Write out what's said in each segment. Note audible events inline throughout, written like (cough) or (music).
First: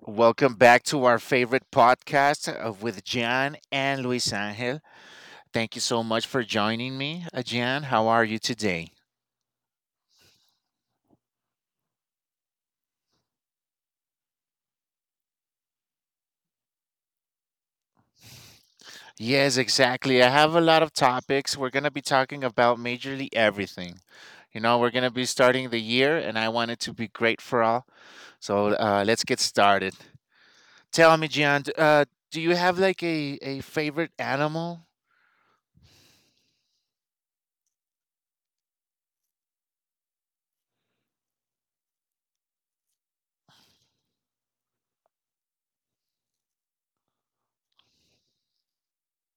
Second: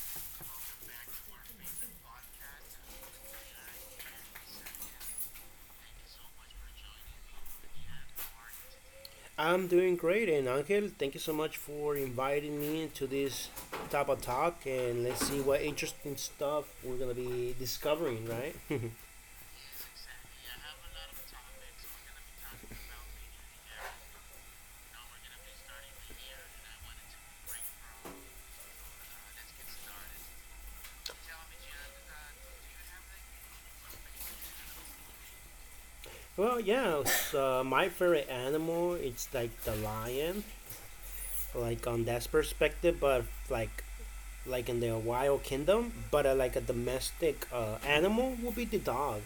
Welcome back to our favorite podcast with Jan and Luis Angel. Thank you so much for joining me, Jan. How are you today? I'm doing great, and Angel, thank you so much for inviting me to this type of talk, and let's see what interesting stuff we're gonna be discovering, right? (laughs) Yes, exactly. I have a lot of topics. We're going to be talking about majorly everything. You know, we're going to be starting the year, and I want it to be great for all. So let's get started. Tell me, Jan, do you have like a favorite animal. Well, yeah, it's my favorite animal it's like the lion, like on that perspective, but like in the wild kingdom, but like a domestic animal would be the dog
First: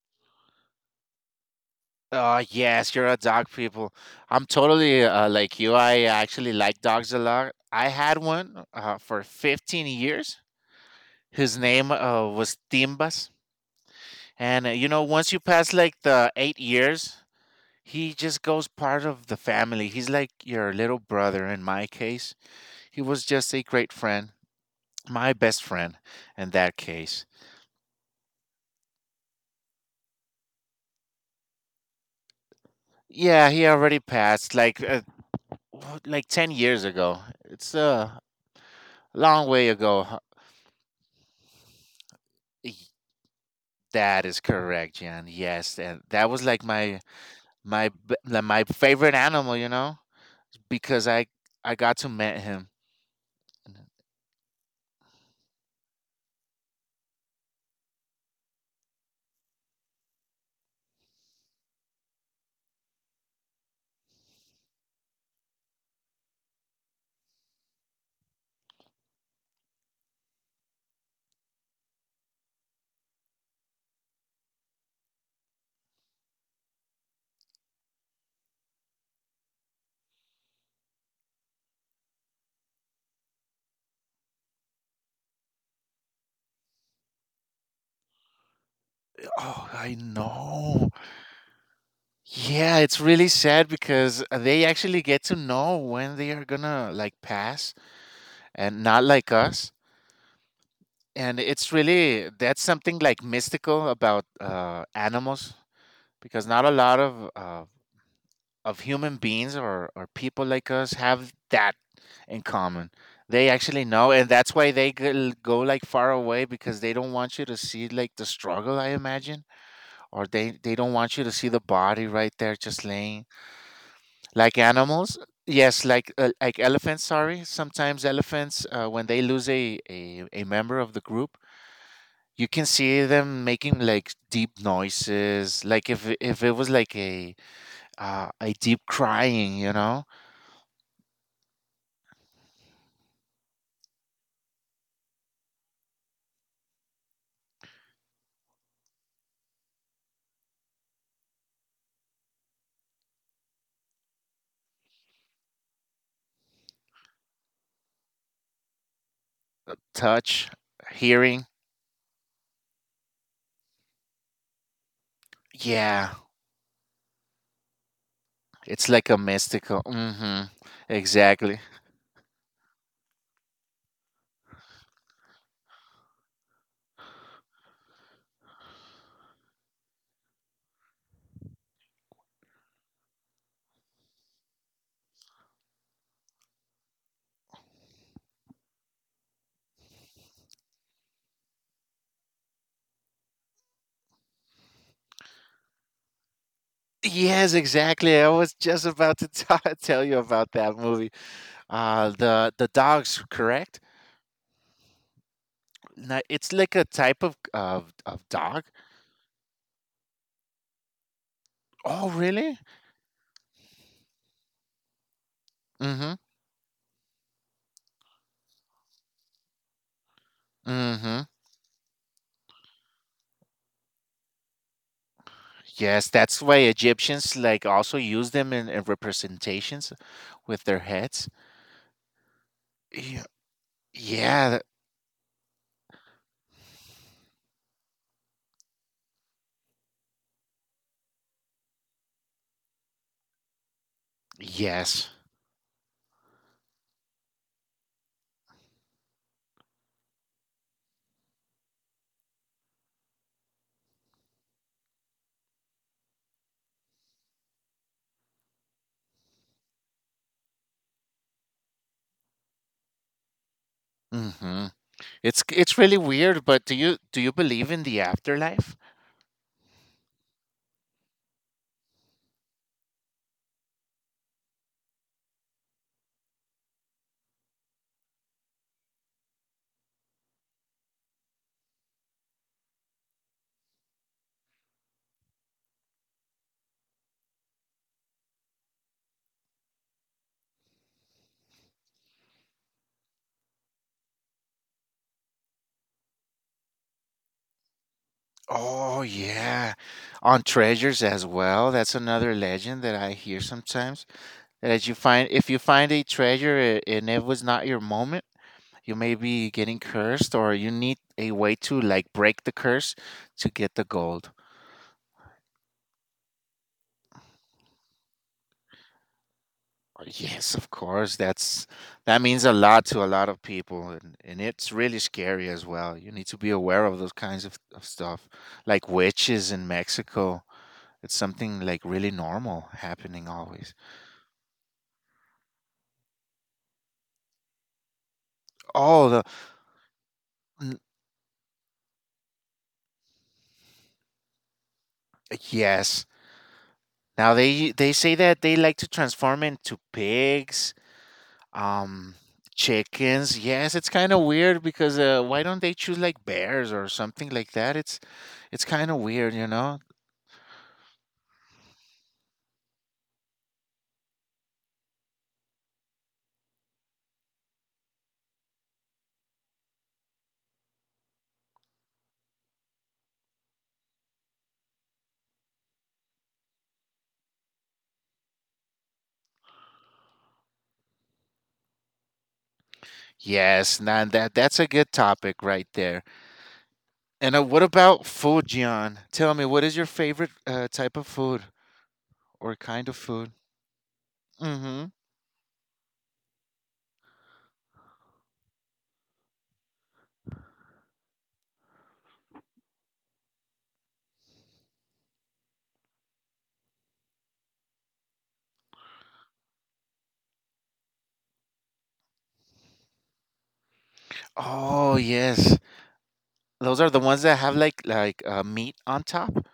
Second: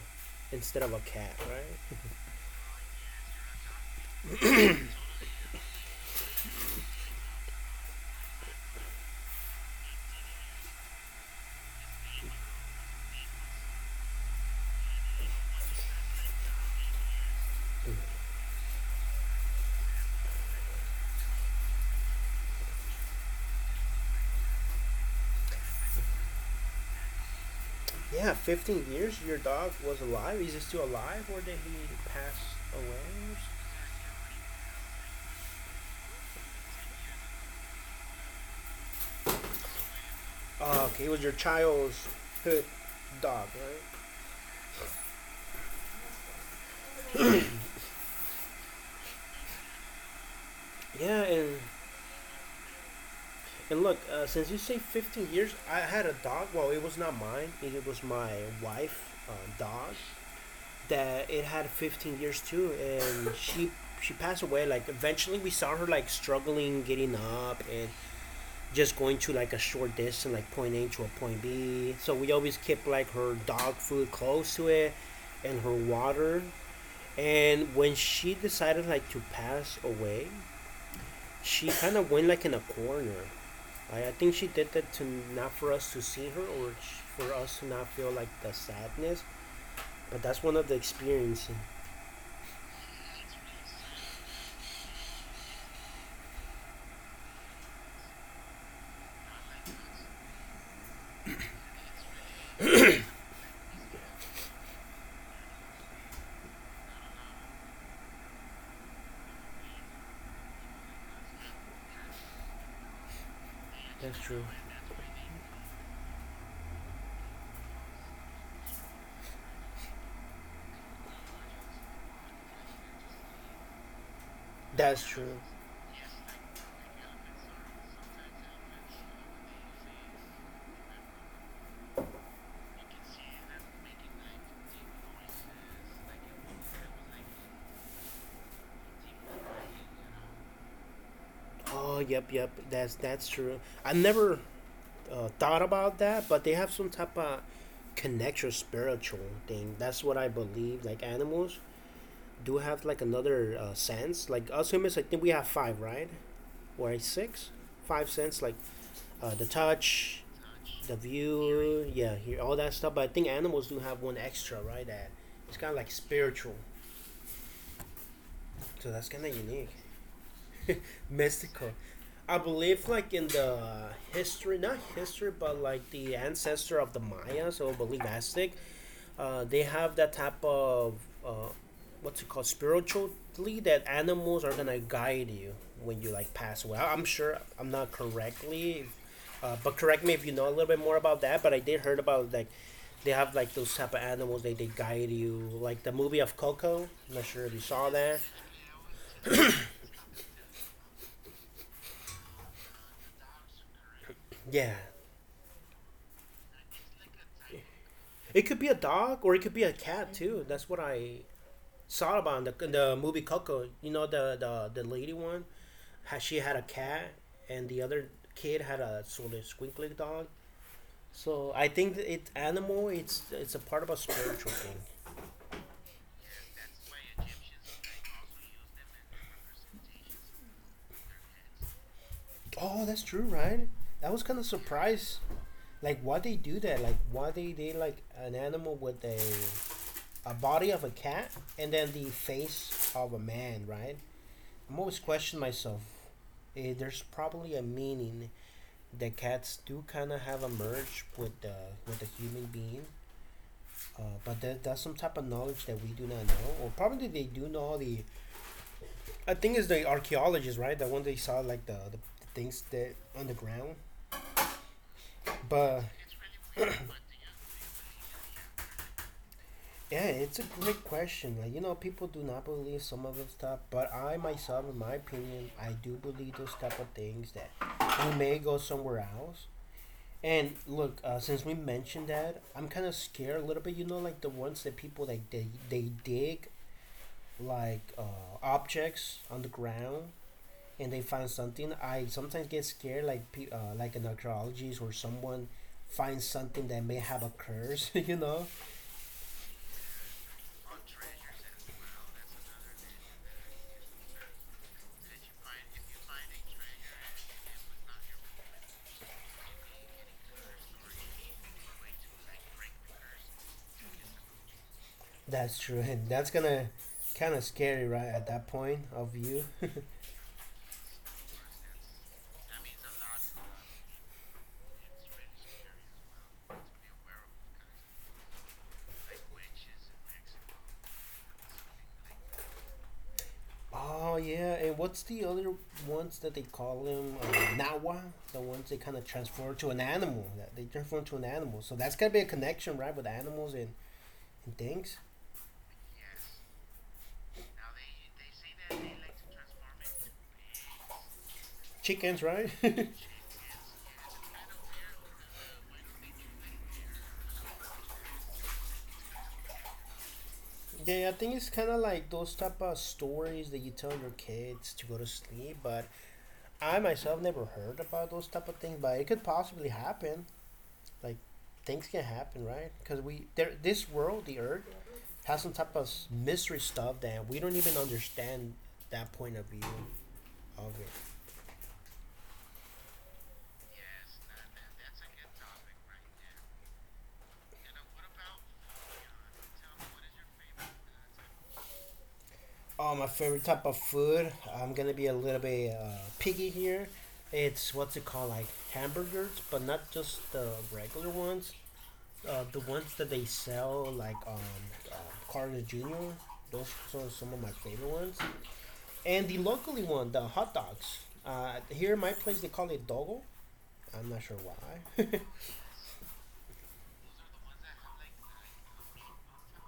instead of a cat, right? (laughs) Oh, yes, you're a dog people. I'm totally like you. I actually like dogs a lot. I had one for 15 years. His name was Timbas. And you know, once you pass like the 8 years, he just goes part of the family. He's like your little brother in my case. He was just a great friend, my best friend in that case. Yeah, 15 years your dog was alive. Is he still alive, or did he pass away? Yeah, he already passed like 10 years ago. It's a long way ago, huh? Oh, okay, he was your child's pet dog, right? That is correct, Jan. Yes, and that was like my like my favorite animal, you know, because Yeah, I and I got to meet him. and look, since you say 15 years, I had a dog. Well, it was not mine. It was my wife' dog. That it had 15 years too, and (laughs) she passed away. Like eventually, we saw her like struggling getting up and just going to like a short distance, like point A to a point B. So we always kept like her dog food close to it, and her water. And when she decided like to pass away, she kind of went like in a corner. I think she did that to not for us to see her or for us to not feel like the sadness. Oh, I But that's one of the know. experiencing. Yeah, it's really sad because they actually get to know when they are gonna like pass and not like us. And it's really that's something like mystical about animals because not a lot of human beings or people like us have that in common. They actually That's know, and true. that's why they go like far away because they don't want you to see like the struggle, I imagine, or they don't want you to see the body right there just laying like That's animals. true. Yes, like elephants. Sorry, sometimes elephants when they lose a a member of the group, you can see them making like deep noises, like if it was like a deep crying, you know. Oh, yep, yep. That's true. I never thought about that, but they have some type of connection, spiritual thing. That's what I believe. Like animals do have like another sense. Like us humans, I think we have five, right? Or six, five cents like the touch, Touch, the hearing. view, yeah, here all that stuff. But I think animals do have one extra, right? That it's kind of like Yeah, spiritual, so it's that's like kind a of unique. mystical. Hmm. (laughs) Mystical. Exactly. I believe like in the history, not history, but like the ancestor of the Mayas or believe Aztec, they have that type of uh, what's it called, spiritually, that animals are gonna guide you when you like pass away. I'm sure I'm not correctly, but correct me if you know a little bit more about that. But I did heard about like they have like those type of animals they guide you, like the movie of Coco. I'm not sure if you Yes, saw that. exactly. I was just about to (laughs) tell you about that movie. The dogs, correct? Yeah, No, it's like a type of it could be a dog. dog or it could be a cat too. That's what I saw Oh, about in the, in really? the movie Coco. You know the the lady one. Mm-hmm. She had a cat, and the other kid had a sort of squinkly dog. Mm-hmm. So I think that it animal it's a part of a spiritual thing. Yes, that's why Egyptians like also use them in representations with their heads. Oh, that's true, Yeah. right? I was kind of Yeah. surprised, like why they do that, like why they did like an animal with a body of a cat and then the face of a man, right? I'm always Yes. questioning myself. Eh, there's probably a meaning that cats do kind of have a merge with the human being. But that's some type of knowledge that we do not know, or probably they do know all the. I think it's the archaeologists, right? The one they saw like the things that on the ground. Mm-hmm. It's But it's really weird, but do you believe in the afterlife? yeah, it's a great question. Like you know, people do not believe some of the stuff, but I myself, in my opinion, I do believe those type of things that we may go somewhere else. And look, since we mentioned that, I'm kind of scared a little bit. You know, like the ones that people like they dig like objects on the ground and they find something, I sometimes get scared, like like an archaeologist or someone finds something that may have a curse. (laughs) You know, Oh yeah, on treasures as well. That's another legend that I hear sometimes. That as you find, if you find a treasure and it was not your moment, you may be getting cursed, or you need a way to like break the curse to get the gold. that's true, and that's gonna kind of scary, right? At that point of view. (laughs) Oh, yes, of course. That's that means a lot to a lot of people, and it's really scary as well. You need to be aware of those kinds of stuff, like witches in Mexico. It's something like really normal happening always. Oh yeah, and what's the other ones that they call them? Nawa, the ones they kind of Oh, transform to an animal. That they n- transform to an animal. So that's gotta be a connection, right, with animals and things. yes. Now they say that they like to transform into pigs, Chickens, um, right? (laughs) chickens. Yes, it's kind of weird because why don't they choose like bears or something like that? It's kind of weird, you know. Yeah, I think it's kind of like those type of stories that you tell your kids to go to sleep, but I myself never heard about those type of things, but it could possibly happen. Like things can happen, right? Because we there this world, the earth, has some type of mystery stuff that we don't even understand that point of view of it. Yes, now that that's a good topic right there. And what about food, Gian? Tell me, what is your favorite type of food or Oh, kind my of favorite food? type of food. I'm gonna Mm-hmm. be a little bit picky here. It's what's it called, like hamburgers, but not just the regular ones. Uh, the ones that they sell, like uh, Carter Jr. Those are some of my favorite ones, and the locally one, the hot dogs. Here in my place, they call it dogo. I'm not sure why. Oh (laughs) yes. Those are the ones that have like meat on top.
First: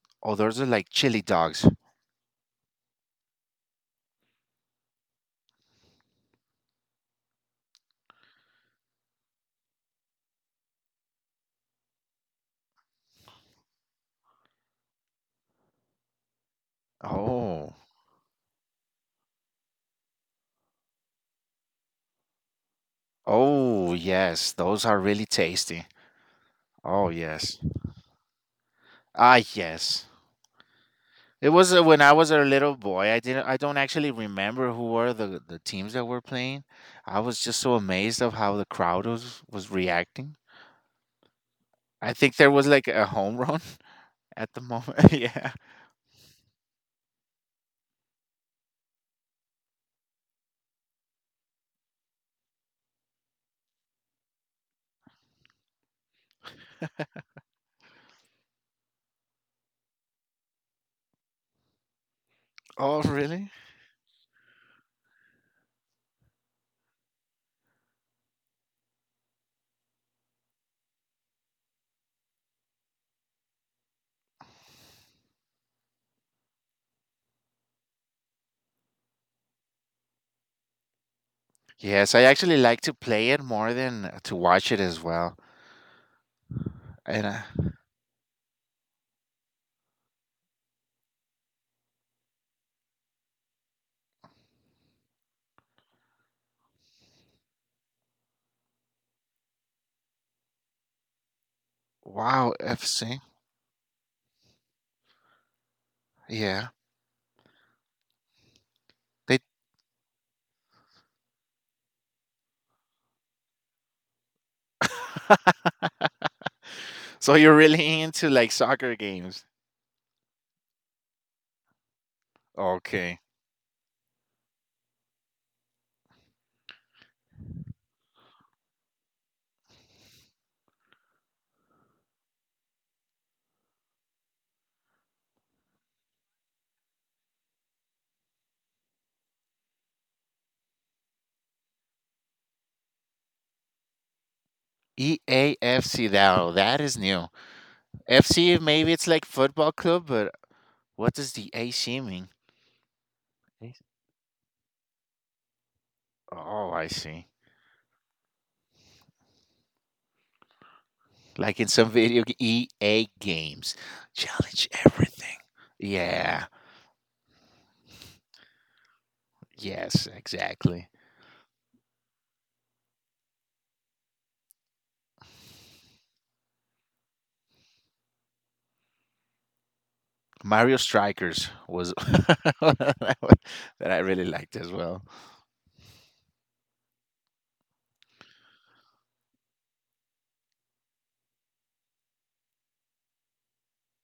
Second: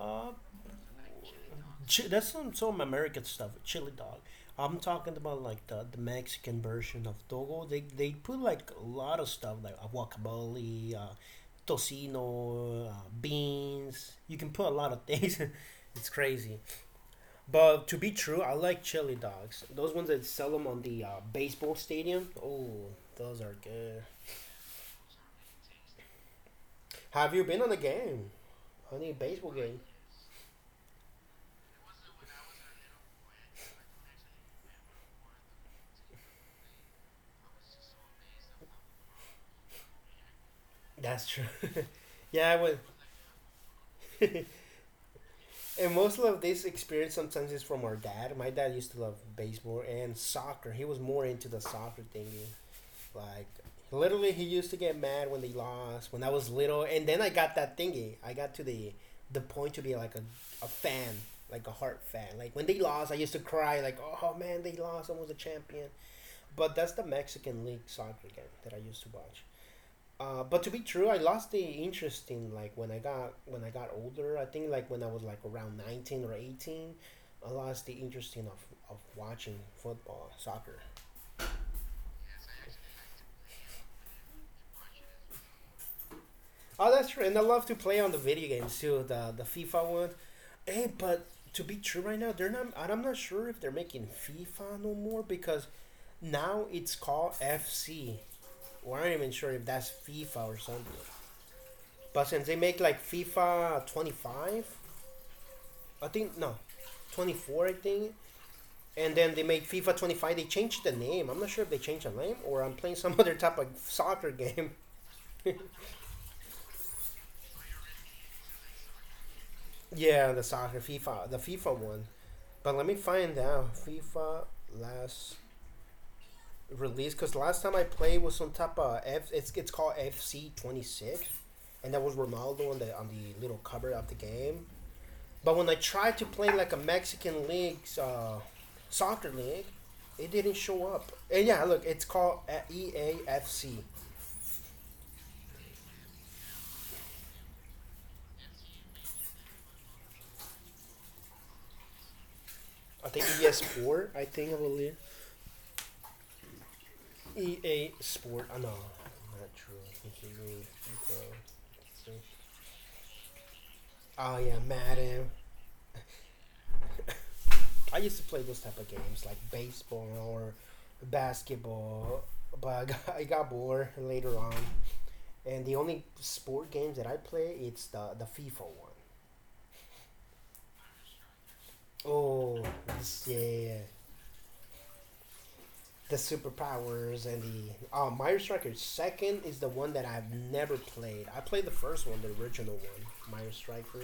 uh, Oh, those are like chili dogs. That's some American stuff, chili dog. I'm talking about like the Mexican version of dogo. They put like a lot of stuff like guacamole, tocino, beans. You can put a lot of things. (laughs) It's crazy. Oh, But to be true, I like chili dogs. Those ones that sell them on the baseball stadium. Oh, those are oh good. yes, those are really tasty. Oh Have you yes, been on a game? On a ah baseball game? yes. It was when I was a little boy. I didn't. I don't actually remember who were the teams that were playing. I was just so amazed of how the crowd was reacting. That's true. I (laughs) think there Yeah, I was would. like a home run (laughs) at the (laughs) moment. (laughs) Yeah. And most of this experience sometimes is from our dad. My dad used to love baseball and soccer. He was more into the soccer thingy. Like literally, he used to get mad when they lost when I was little, and then I got that thingy. I got to the point to be like a fan, like a heart fan. Like when they Oh lost, I used to really? cry like, "Oh man, they lost! I was a champion." But that's the Mexican League soccer game that I used to watch. But to be true, I lost the interest in like when I got older. I think like when I was like around 19 or 18, I lost the interest in of watching football, soccer. Yes, I actually like to play it more than to watch it as well. Oh, that's true. And. And I love to play on the video games too, the FIFA one. Hey, but to be true, right now they're not. And I'm not sure if they're making FIFA no more because now it's called FC. I'm not even sure if that's FIFA or something. But since Wow, they make like FC. FIFA 25, I think no, Yeah. 24, I think. And then They they make FIFA 25. They changed the name. I'm not sure if they changed the name or I'm playing some (laughs) other type of soccer game. (laughs) (laughs) So you're really into like soccer games. Yeah, the soccer FIFA, the FIFA one. But let me Okay. find out FIFA last release because last time I played was some type of F. It's called FC 26, and that was Ronaldo on the little cover of the game. But when I tried to play like a Mexican league, soccer league, it didn't show up. And yeah, look, it's called EAFC. EAFC now, that is new. FC maybe it's like football club, but what does the AC mean? I think Yes. ES4. I think I believe. Oh, I see. EA Sport. I oh, know, not true. Continue. Like in some EA games. Oh yeah, Challenge Madden. everything. Yeah. (laughs) I used to play those type of games like Yes, baseball or exactly. basketball, but I got bored later on. And the only sport games that I play, it's the FIFA one. Mario Strikers was (laughs) Oh, that this- yeah, yeah, yeah. I really liked as well. The superpowers and the oh, Mario Striker. Second is the one that I've never played. I played the first one, the original one, Mario Striker,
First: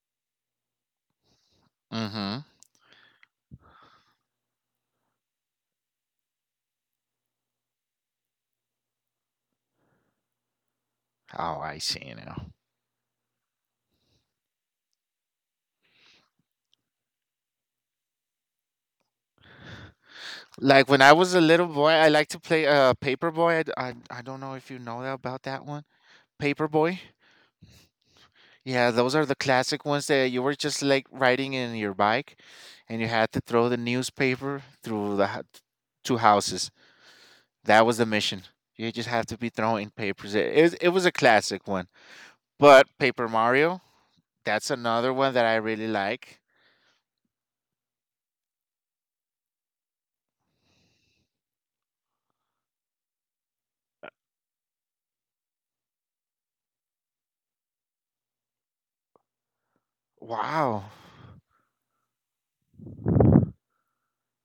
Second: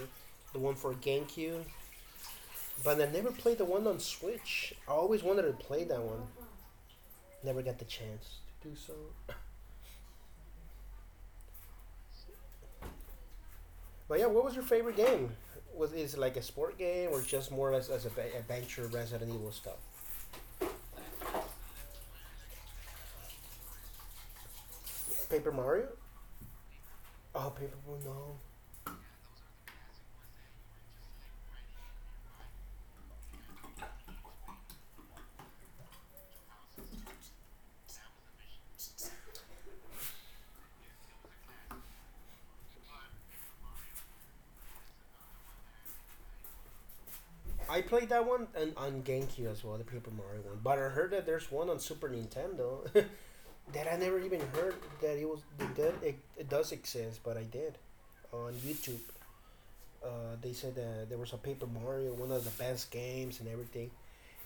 the one for GameCube. Mm-hmm. But I never played the one on Switch. I always wanted to play that one. Never got the chance to do so. Oh, I see now. But yeah, what was your favorite game? Was is it like a sport game or just more as a adventure Resident Evil stuff? Like when I was a little boy, I like to play Paperboy. I, d- I don't know if you know about Paper that one. Mario? Paperboy. Oh, Paper Mario. No, Yeah, those are the classic ones that you were just like riding in your bike and you had to throw the newspaper through two houses. That was the mission. You just have to be throwing papers. It was a classic one. But Paper Mario, that's another one that I really like. I played that one and on GameCube as well, the Paper Mario one. But I heard that there's one on Super Nintendo (laughs) that I never even heard that it was that it does exist, but I did on YouTube. Uh, they said Wow. that there was a Paper Mario, one of the best games and everything.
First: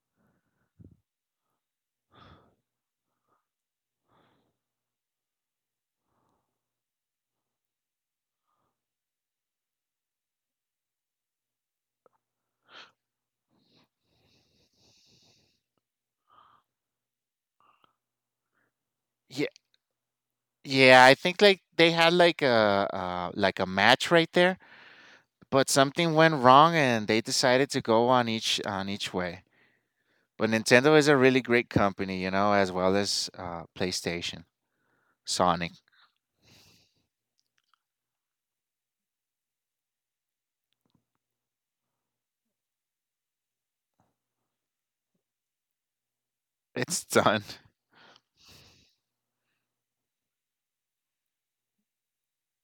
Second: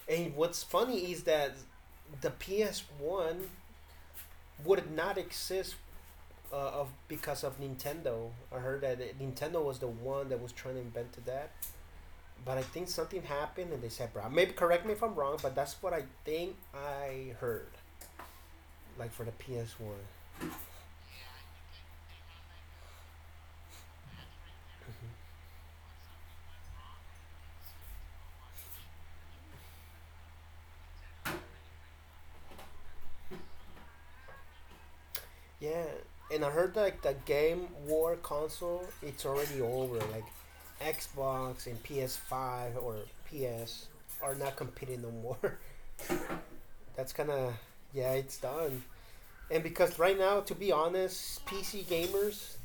And what's funny is that the PS One would not exist uh, of because of Nintendo. I heard that Nintendo was the one that was trying to invent that, but I think something happened and they said, "Bro, maybe correct me if I'm wrong, but that's what I think I heard." Like for the Yeah, PS One, yeah, I think like they had like a match right there. But something went wrong and they decided to go on each way. But Nintendo is a really great company, you know, as well as PlayStation, Sonic. yeah, and I heard like the game war console, it's already over. Like Xbox and PS5 or PS are not competing no more. (laughs) It's That's kind done. of (laughs) yeah, it's done. And because right now, to be honest, PC gamers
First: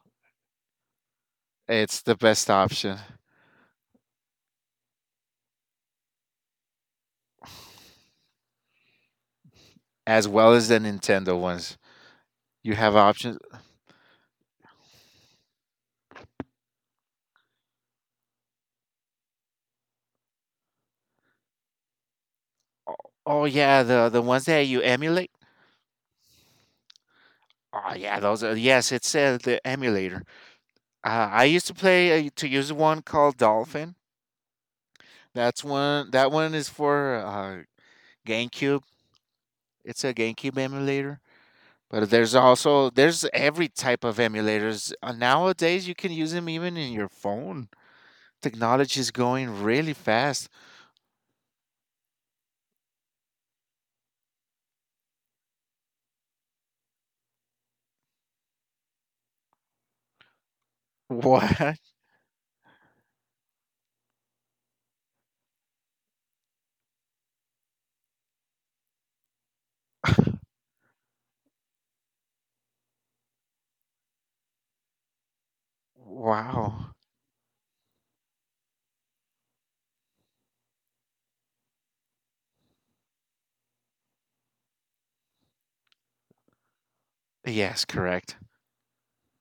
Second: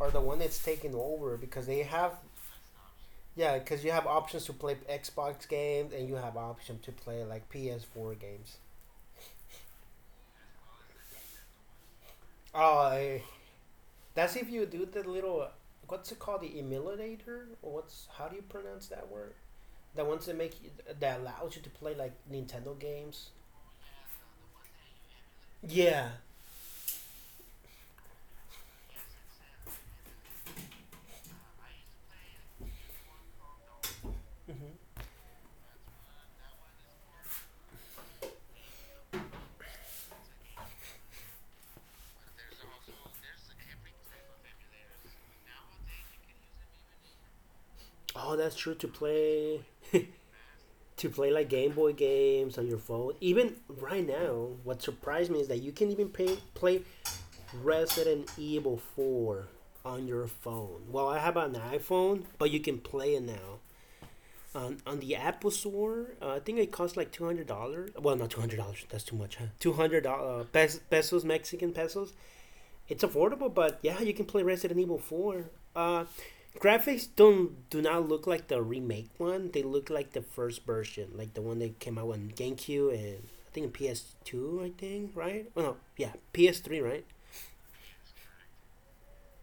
are the one that's taking over because they It's have, the best option, yeah, because you have options to play Xbox games and you have option to play like PS4 games. as well as the Nintendo ones. You Oh, have I. options. That's if you do the little, what's it called, the emulator? Or what's how do you pronounce that word? That wants to make you, that allows you to play like Nintendo Oh games. oh, yeah, the ones that you emulate. Yeah. Oh yeah, those are yes. It's the emulator. I used to play to use one called Dolphin. That's one. That one is for GameCube. It's a GameCube emulator. But there's also there's every type of emulators. Nowadays, you can use them even in your phone. Oh, that's true. Technology is going really fast. (laughs) (laughs) To play like Game Boy games on your phone. Even right now, what surprised me is that you can even play Resident Evil Four on your phone. Well, I have an What? iPhone, but you can play it now, on the Apple Store. I think it cost like $200. Well, not $200. That's too much. Huh? 200 pesos, Mexican pesos. It's affordable, but yeah, you can play Resident Evil Four. Uh, Wow. Graphics don't do not look like the remake one. They look like the first version, like the one that came out on GameCube and I think PS2. I think, right? Oh no, yeah, PS3, right? Yes, correct.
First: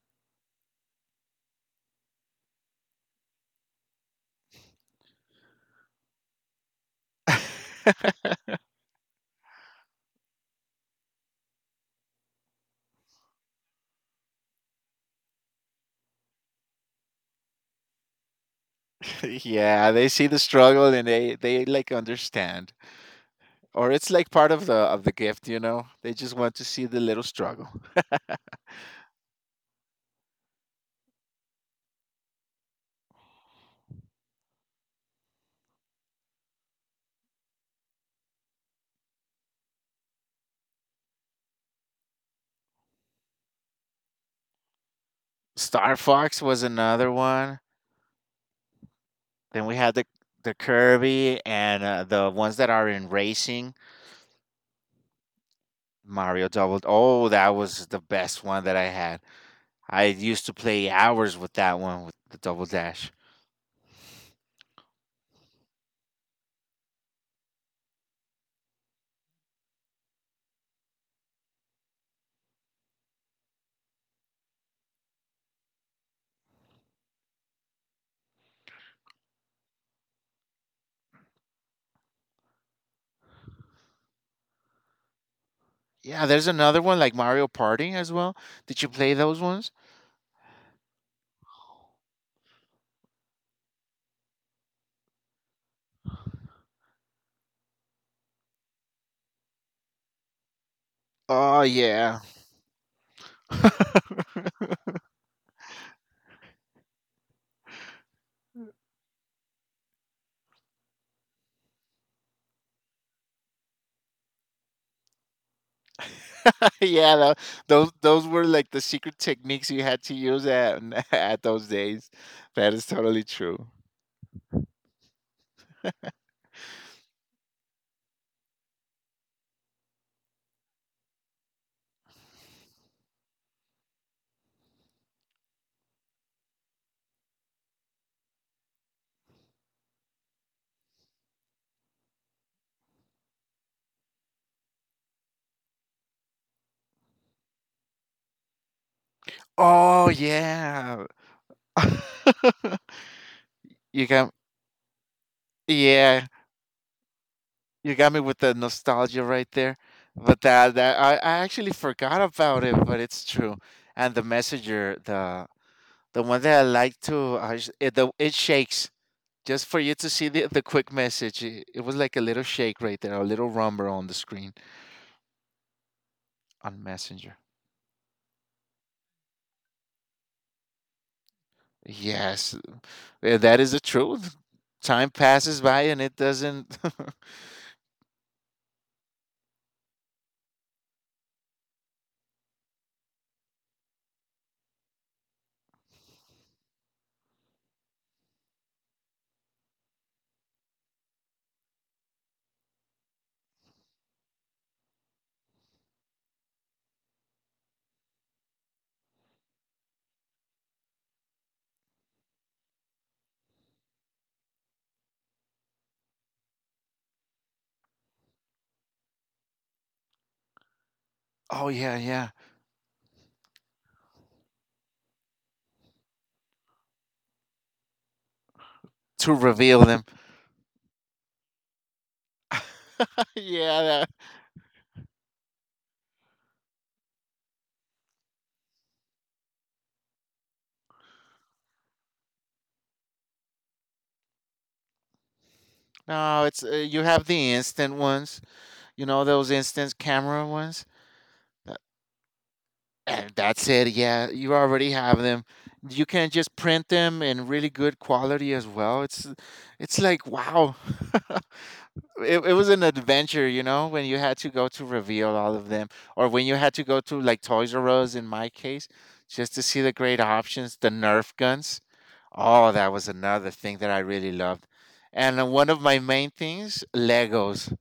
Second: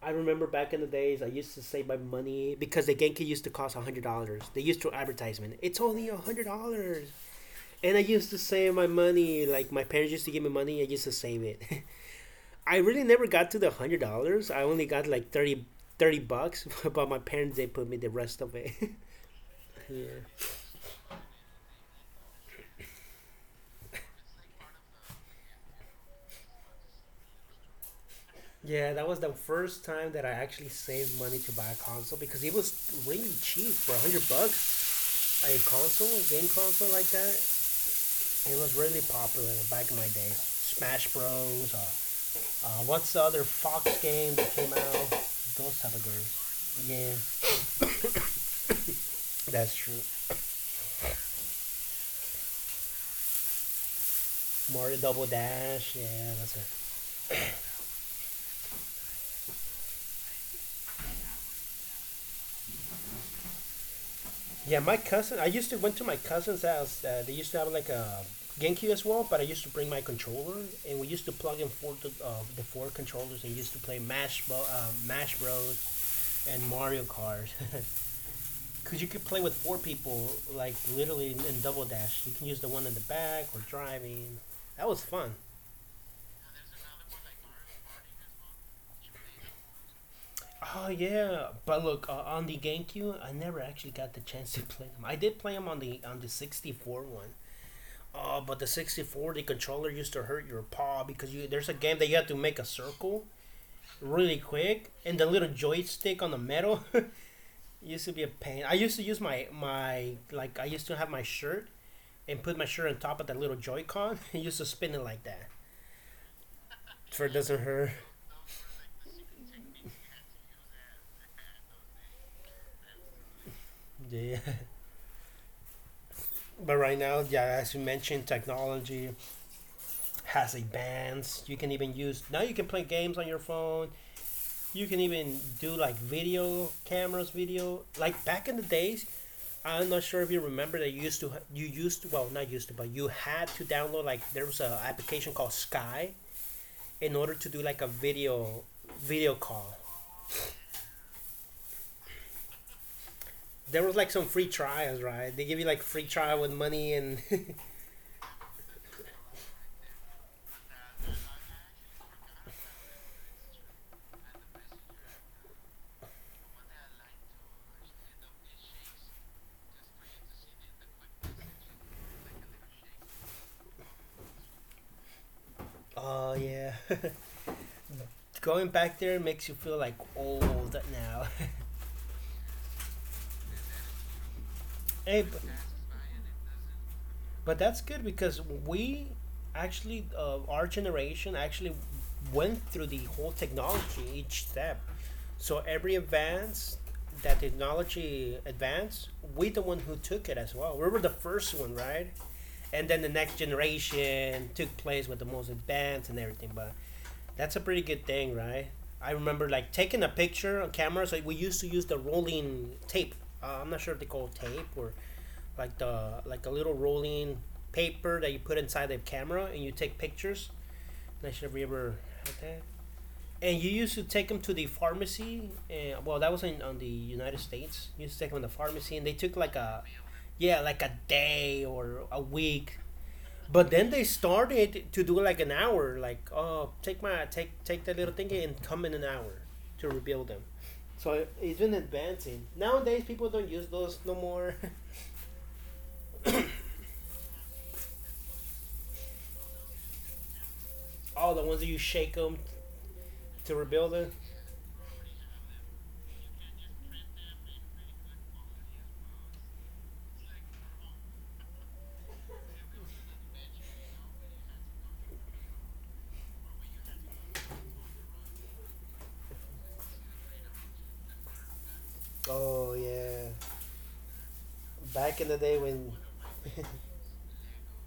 I remember back in the days, I used to save my money because the GameCube used to cost $100. They used to advertisement. It's only $100. And I used (laughs) to save my money, like my parents used to give me money, I used to save it. (laughs) I really never got to the $100. I only got like $30, (laughs) but my parents they put me the rest of it. (laughs) Yeah, Yeah. they see the struggle and they like understand. Or it's like part of the gift, you know. They just want to see the little struggle. Yeah, that was the first time that I actually saved money to buy a console because it was really cheap for $100. Like, a console, a game console like that, it was really popular back in my day. Smash Bros. What's the other Fox game that came out? Those Star type of Fox was games. another Yeah, one. Then we that's had true. the Kirby and the ones that are in racing. Mario Double Dash. Yeah, Mario that's it. Double. Oh, that was the best one that I had. I used to play hours with that one with the Double Dash. Yeah, my cousin. I used to went to my cousin's house. They used to have like a GameCube as well, but I used to bring my controller, and we used to plug in the four controllers and used to play Mash Bros. And Mario Kart. (laughs) Because you could play with four people, like literally in Double Dash. You can use the one in the back or driving. That was fun. Yeah, there's another one like Mario Party as well. Did you play those ones? Oh yeah, but look, on the GameCube, I never actually got the chance to play them. I did play them on the 64 one. Oh, but the 64, the controller used to hurt your paw because you Oh there's a game that yeah, you have to make a circle really quick, and the little joystick on the metal (laughs) used to be a pain. I used to use my like I used to have my shirt and put my shirt on top of that little Joy-Con (laughs) and used to spin it like that. (laughs) yeah. For it doesn't hurt. those were like the secret techniques you had to use at (laughs) at those days. That is totally true. Yeah. (laughs) But right now, yeah, as you mentioned, technology has advanced. You can even use now you can play games on your phone. You can even do like video cameras, video like back in the days. I'm not sure if you remember that you used to, well not used to but you had to download like there was an application called Sky in order to do like a video call. Oh yeah. (laughs) There was You like can. some free trials, right? They give you like free Yeah, trial with money and (laughs) you got me with the nostalgia right there. But that, I actually forgot about it, but it's true. And the messenger, the one that I like to, I, s- it, the, it shakes just for you to see the quick message. It was like a little shake right there, a little rumble on the screen oh yeah. on (laughs) messenger. Going back there makes you feel like old now. Yes, that is the truth. Time (laughs) Hey, passes by and it doesn't. but that's good because we actually, our generation actually went through the whole technology each step. So every advance that technology advanced, we the one who took it as well. We were the first one, right? And then the next generation took place with the most advanced and everything. But that's a pretty good thing, right? I remember like taking a picture on camera. So we used to use the rolling tape. I'm not sure if they call it tape or like a little rolling paper that you put inside the camera and you take pictures. And I should have (laughs) Oh yeah, ever yeah. had that. And you used to take them to the pharmacy. And, well, that was in on the United States. You used to take them to the pharmacy, and they To took like reveal them. yeah, like a day or a week. (laughs) But Yeah. then they started to do like an hour. Like, oh, take my take take that little thingy and come in an hour to reveal them. So it's been advancing. Nowadays, people don't use those no more. No, it's you have the instant ones. You know those instant camera ones? (laughs) All the ones that Uh, you shake them (clears throat) And to that's it. rebuild it. Yeah, you already have them. You can just print them in really good quality as well. It's like wow. (laughs) It was an adventure, you know, when you had to go to reveal all of them, or when you had to go to like Toys R Us in my case, just to see the great options, the Nerf guns. Oh, Oh that was yeah, another thing that I really loved. back in the And day one of when my main (laughs) things, Legos.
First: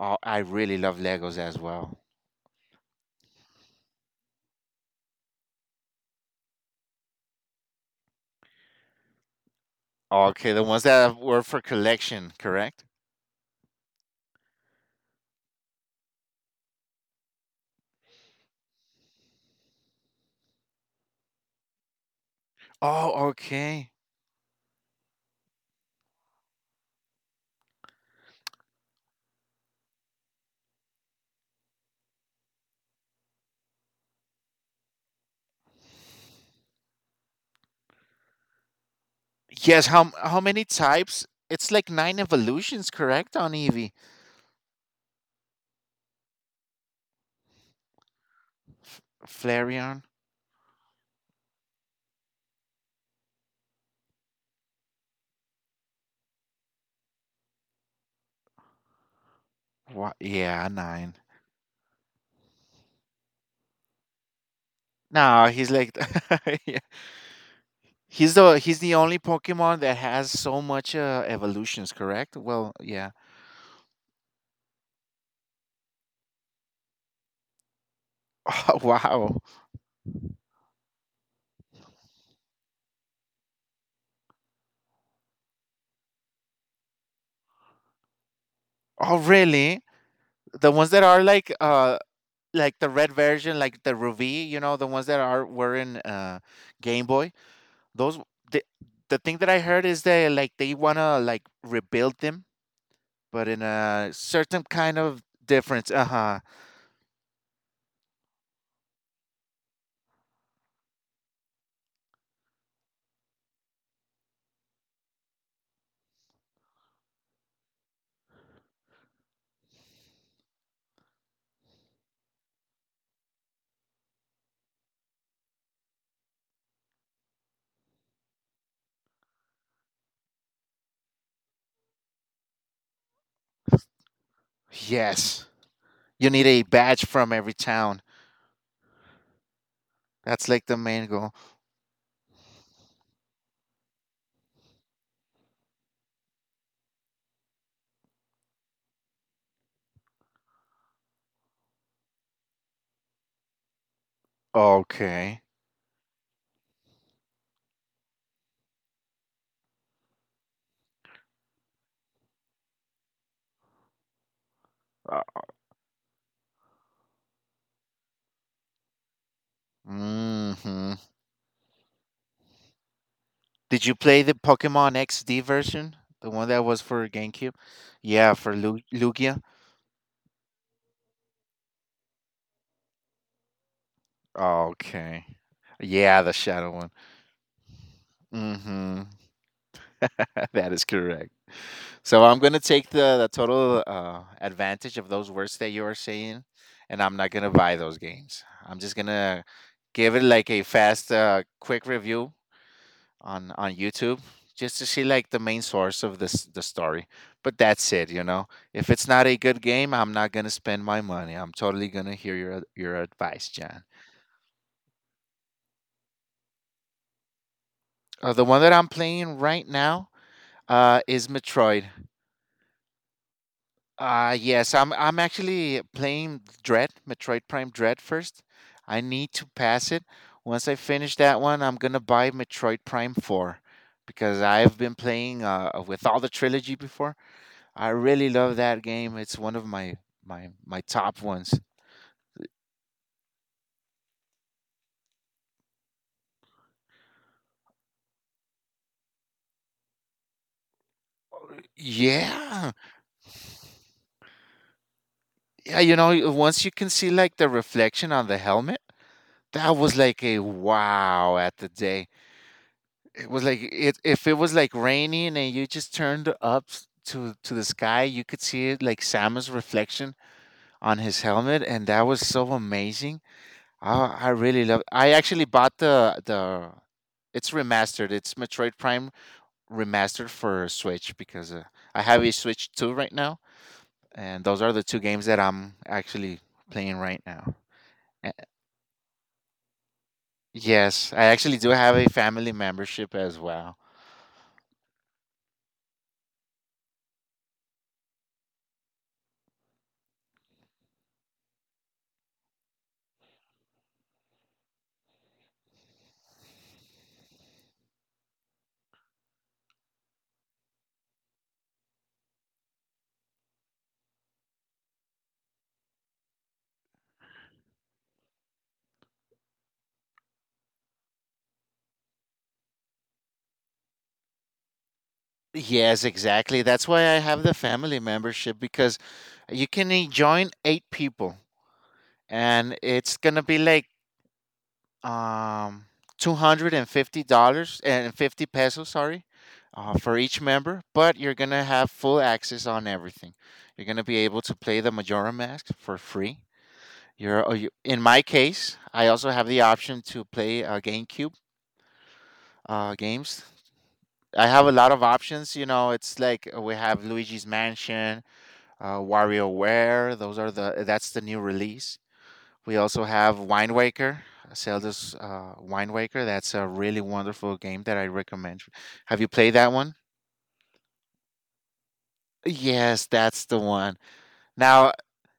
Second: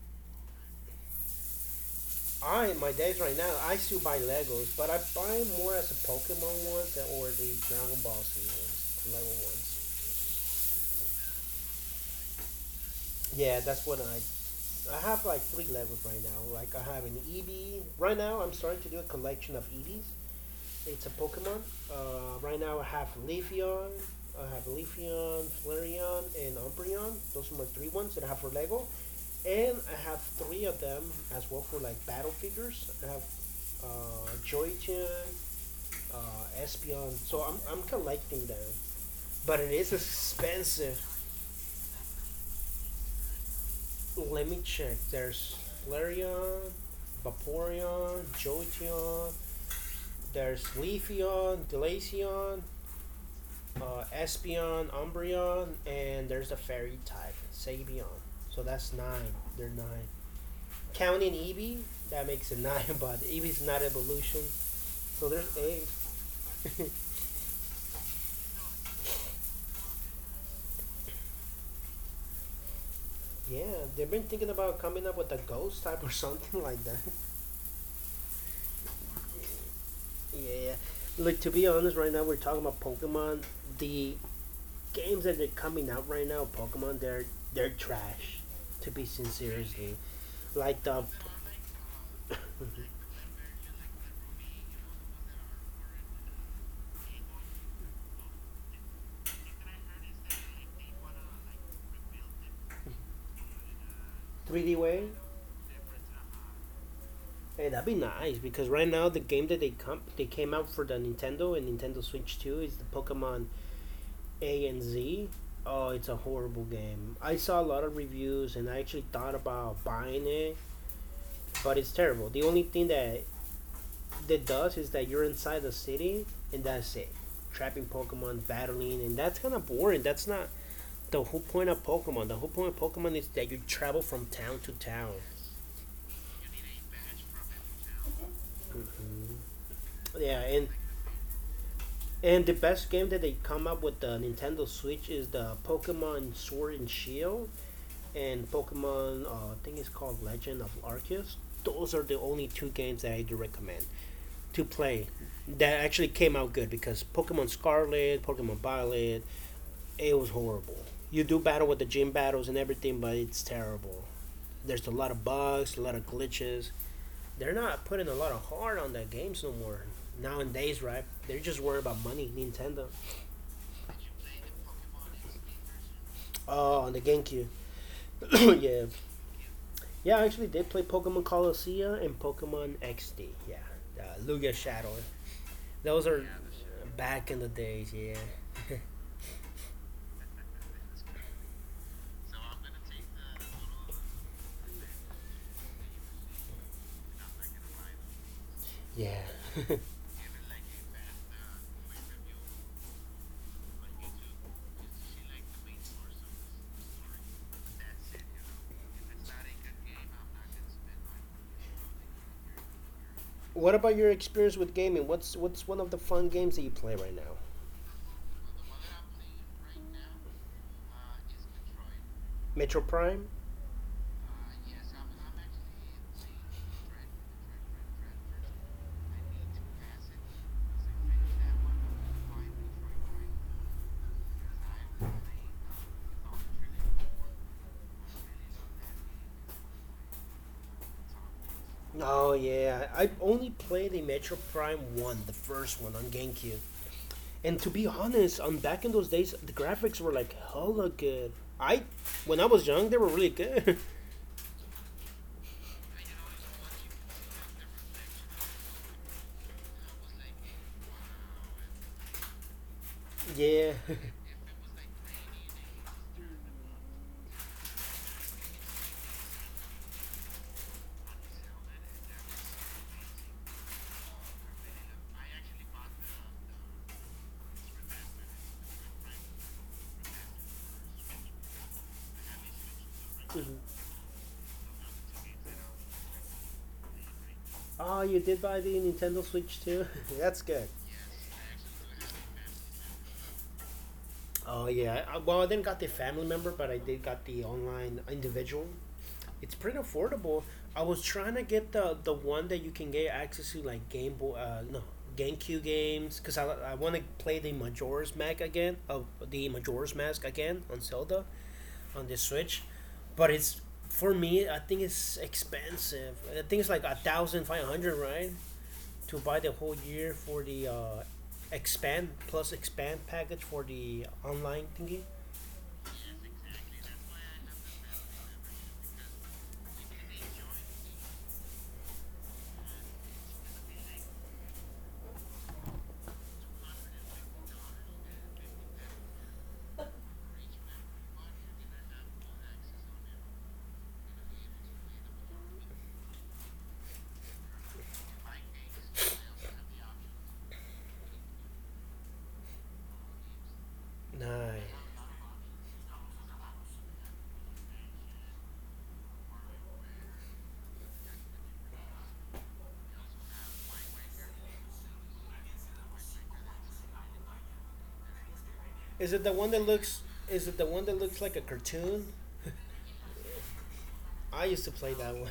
Oh, I really love Legos as well. I in my days right now I still buy Legos, but I buy more as the Pokemon ones or the Dragon Ball series Lego ones. Okay, the ones that were for collection, correct? Yeah, that's what I. I have like three Legos right now. Like I have an ED. Right now, I'm starting to do a collection of EDs. It's a Pokemon. Uh, right now I have Oh, Leafeon, okay. I have Leafeon, Flareon, and Umbreon. Those are my three ones that I have for Lego. And I have three of them as well for like battle figures. I have Joy-Chan, Espeon. So I'm collecting them. But it Yes, is how many expensive. types? It's like nine evolutions, correct, on Eevee? Let me check. There's Flareon, Vaporeon, F- Joy-Chan, Flareon? there's Leafeon, Glaceon, Espeon, Umbreon, and there's the fairy type, Sabian. So that's nine. They're nine. What? Yeah, nine. Counting Eevee, that makes it (laughs) nine, but Eevee's not evolution. So No, there's he's eight. like, (laughs) yeah. He's the only Pokemon that has so much evolutions, correct? Well, yeah. (laughs) Yeah, they've been thinking about coming up with a ghost type or (laughs) something like that. (laughs) Oh, wow. (laughs) Yeah. Like, to be honest, right now we're talking about Pokemon. The games that they're coming out right now, Pokemon, they're trash. To be Oh, really? sincerely, The ones like that the are like the (laughs) red version, like the Ruby, you know, the ones that are were in Game Boy. Those the the thing that I heard is that like they wanna like rebuild them, but in a certain 3D kind Way. of difference. Uh huh. Hey, that'd be nice because right now the game that they came out for the Nintendo and Nintendo Switch 2 is the Pokemon A and Z. Oh, it's a horrible game. I saw a lot of reviews and I actually thought about buying it, but it's terrible. The only thing that does is that you're inside the city and that's it. Trapping Pokemon, battling, and that's kind of boring. That's not the whole point of Pokemon. The whole point of Pokemon is that you travel from town to town. Yes, you need a badge from every town. Mm-hmm. That's Yeah, like the and main goal. And the best game that they come up with the Nintendo Switch is the Pokemon Sword and Shield and Pokemon, I think it's called Legend of Arceus. Those are the only two games that I do recommend to play Okay. that actually came out good because Pokemon Scarlet, Pokemon Violet, it was horrible. You do battle with the gym battles and everything, but it's terrible. There's a lot Uh, of bugs, a lot of glitches. They're not putting a lot of heart on that games no more. Nowadays, mm-hmm. right? They're just worried about money, Nintendo. Did you play the Pokemon XD version? The one that was Oh, on for the GameCube? GameCube. Yeah, for (coughs) (clears throat) Yeah, Lugia. yeah. I actually did play Pokemon Colosseum and Pokemon XD. Yeah, Lugia Shadow. Okay. Those Yeah, are, the yeah, the shadow one. shit back in the days. Yeah. Mm-hmm. (laughs) That is correct. So I'm gonna take the total advantage of those words that you are saying, and I'm not gonna buy those games. I'm just (laughs) Yeah. gonna give it like a fast, quick review on YouTube just to see like the main source of this the story. But that's it, you know. If it's not a good game, I'm not gonna spend my money. I'm totally gonna hear your advice, (laughs) What John. about your experience with gaming? What's one of the fun games that you play right now? The one that I'm playing right now is Metroid. Metro Prime. I'm actually playing Dread, Metroid Prime Dread first. I need to pass it. Once I finish that one, I'm gonna buy Metroid Prime 4 because I've been playing with all the trilogy before. I really love that game. It's one of my top ones. Oh yeah, I only played the Metro Prime one, the first one on GameCube. And to be honest, on back in those days, the graphics were like hella good. I, when I Yeah, was young, they were really good. yeah, you know, once you can see like the reflection on the helmet, that was like a wow at the day. It was (laughs) like Yeah. it if it (laughs) was like raining and you just turned up to the sky, you could see it like Samus' reflection on his helmet, and that was so amazing. I really love. I actually bought the. It's remastered. It's Metroid Prime remastered for Switch because I have a Switch 2 right now, Mm-hmm. and those are the two games that I'm actually playing right now. Oh, you A- did buy the Nintendo Switch too? (laughs) That's good. Yes, I actually do have a family membership as well. Oh yeah. Well, I didn't got the family member, but I did got the online individual. It's pretty affordable. I was trying to get the one that you can get access to, like Game Boy. No, GameCube games, because I want to play the Majora's Mask again, of the Majora's Mask again on Zelda on the Switch, but it's for me. I think it's expensive. I think it's like 1,500, right? To buy the whole year for the expand plus expand package for the online thingy. Yes, exactly. That's why I have the family membership because you can join eight people and it's gonna be like um $250 and 50 pesos, sorry, for each member. But you're gonna have full access on everything. You're gonna be able to play the Majora Mask for free. You, in my case, I also have the option to play GameCube games. I have a Nice. lot of options. You know, it's like we have Luigi's Mansion, WarioWare. Those are the That's the new release. We also have Wind Waker, Zelda's Wind Waker. That's a really wonderful game that I recommend. Have Is you it the played one that that one? looks? Is it the one that looks like a cartoon? Yes, that's the one. I used to Now, play that one.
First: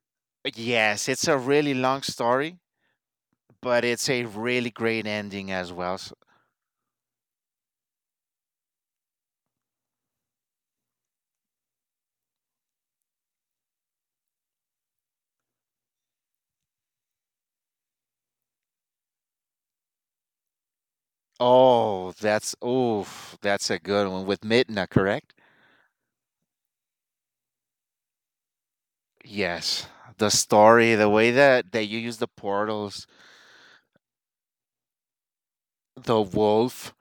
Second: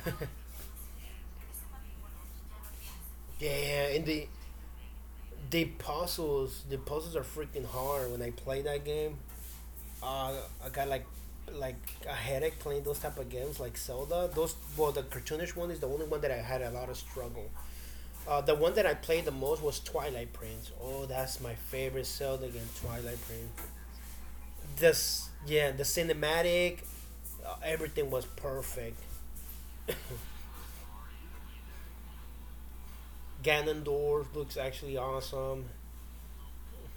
yes, it's a really long story, (laughs) but Yeah, and it's a the really great ending the as well. Puzzles, the puzzles are freaking hard. When I play that game, uh, I got like a headache playing those type of games like Zelda. Those well, the cartoonish one is the only one that I had a lot of struggle. The one that I played the most was Twilight Prince. Oh, that's my favorite Oh, Zelda that's game, Twilight oof, Prince. that's a good one with Midna, correct? Yeah, the cinematic, everything was perfect. Yes. The story, the way that you use the portals, Ganondorf looks actually awesome. the wolf.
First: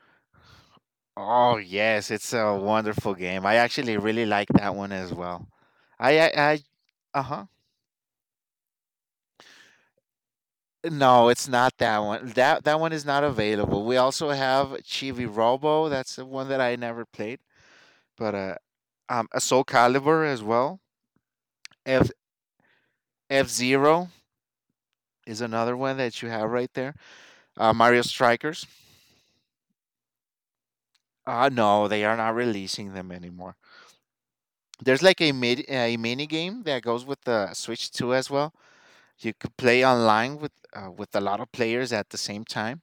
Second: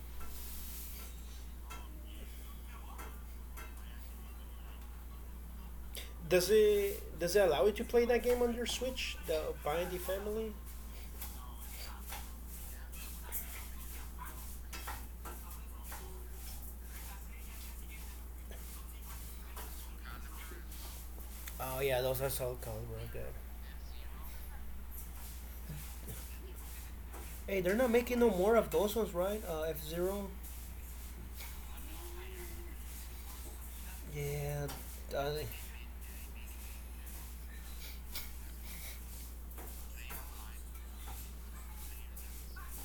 Oh yes, it's a wonderful game. I actually really like that one as well. I I, Does I it uh does it huh. allow you to play that game on your Switch, the Binding Family? No, it's not that one. That one is not available. We also have Chibi Robo. That's the one that I never played, but a Soul Calibur as well. Oh yeah, F those are so cool, Calibur, good. F Zero is another one that you have right there. Hey, they're not Mario making no more Strikers. of those ones, right? F Zero. No, they are not releasing them anymore. Yeah. There's like Uh, a mid a mini game that goes with the Switch Two as well. You could play online with a lot of players at the same time,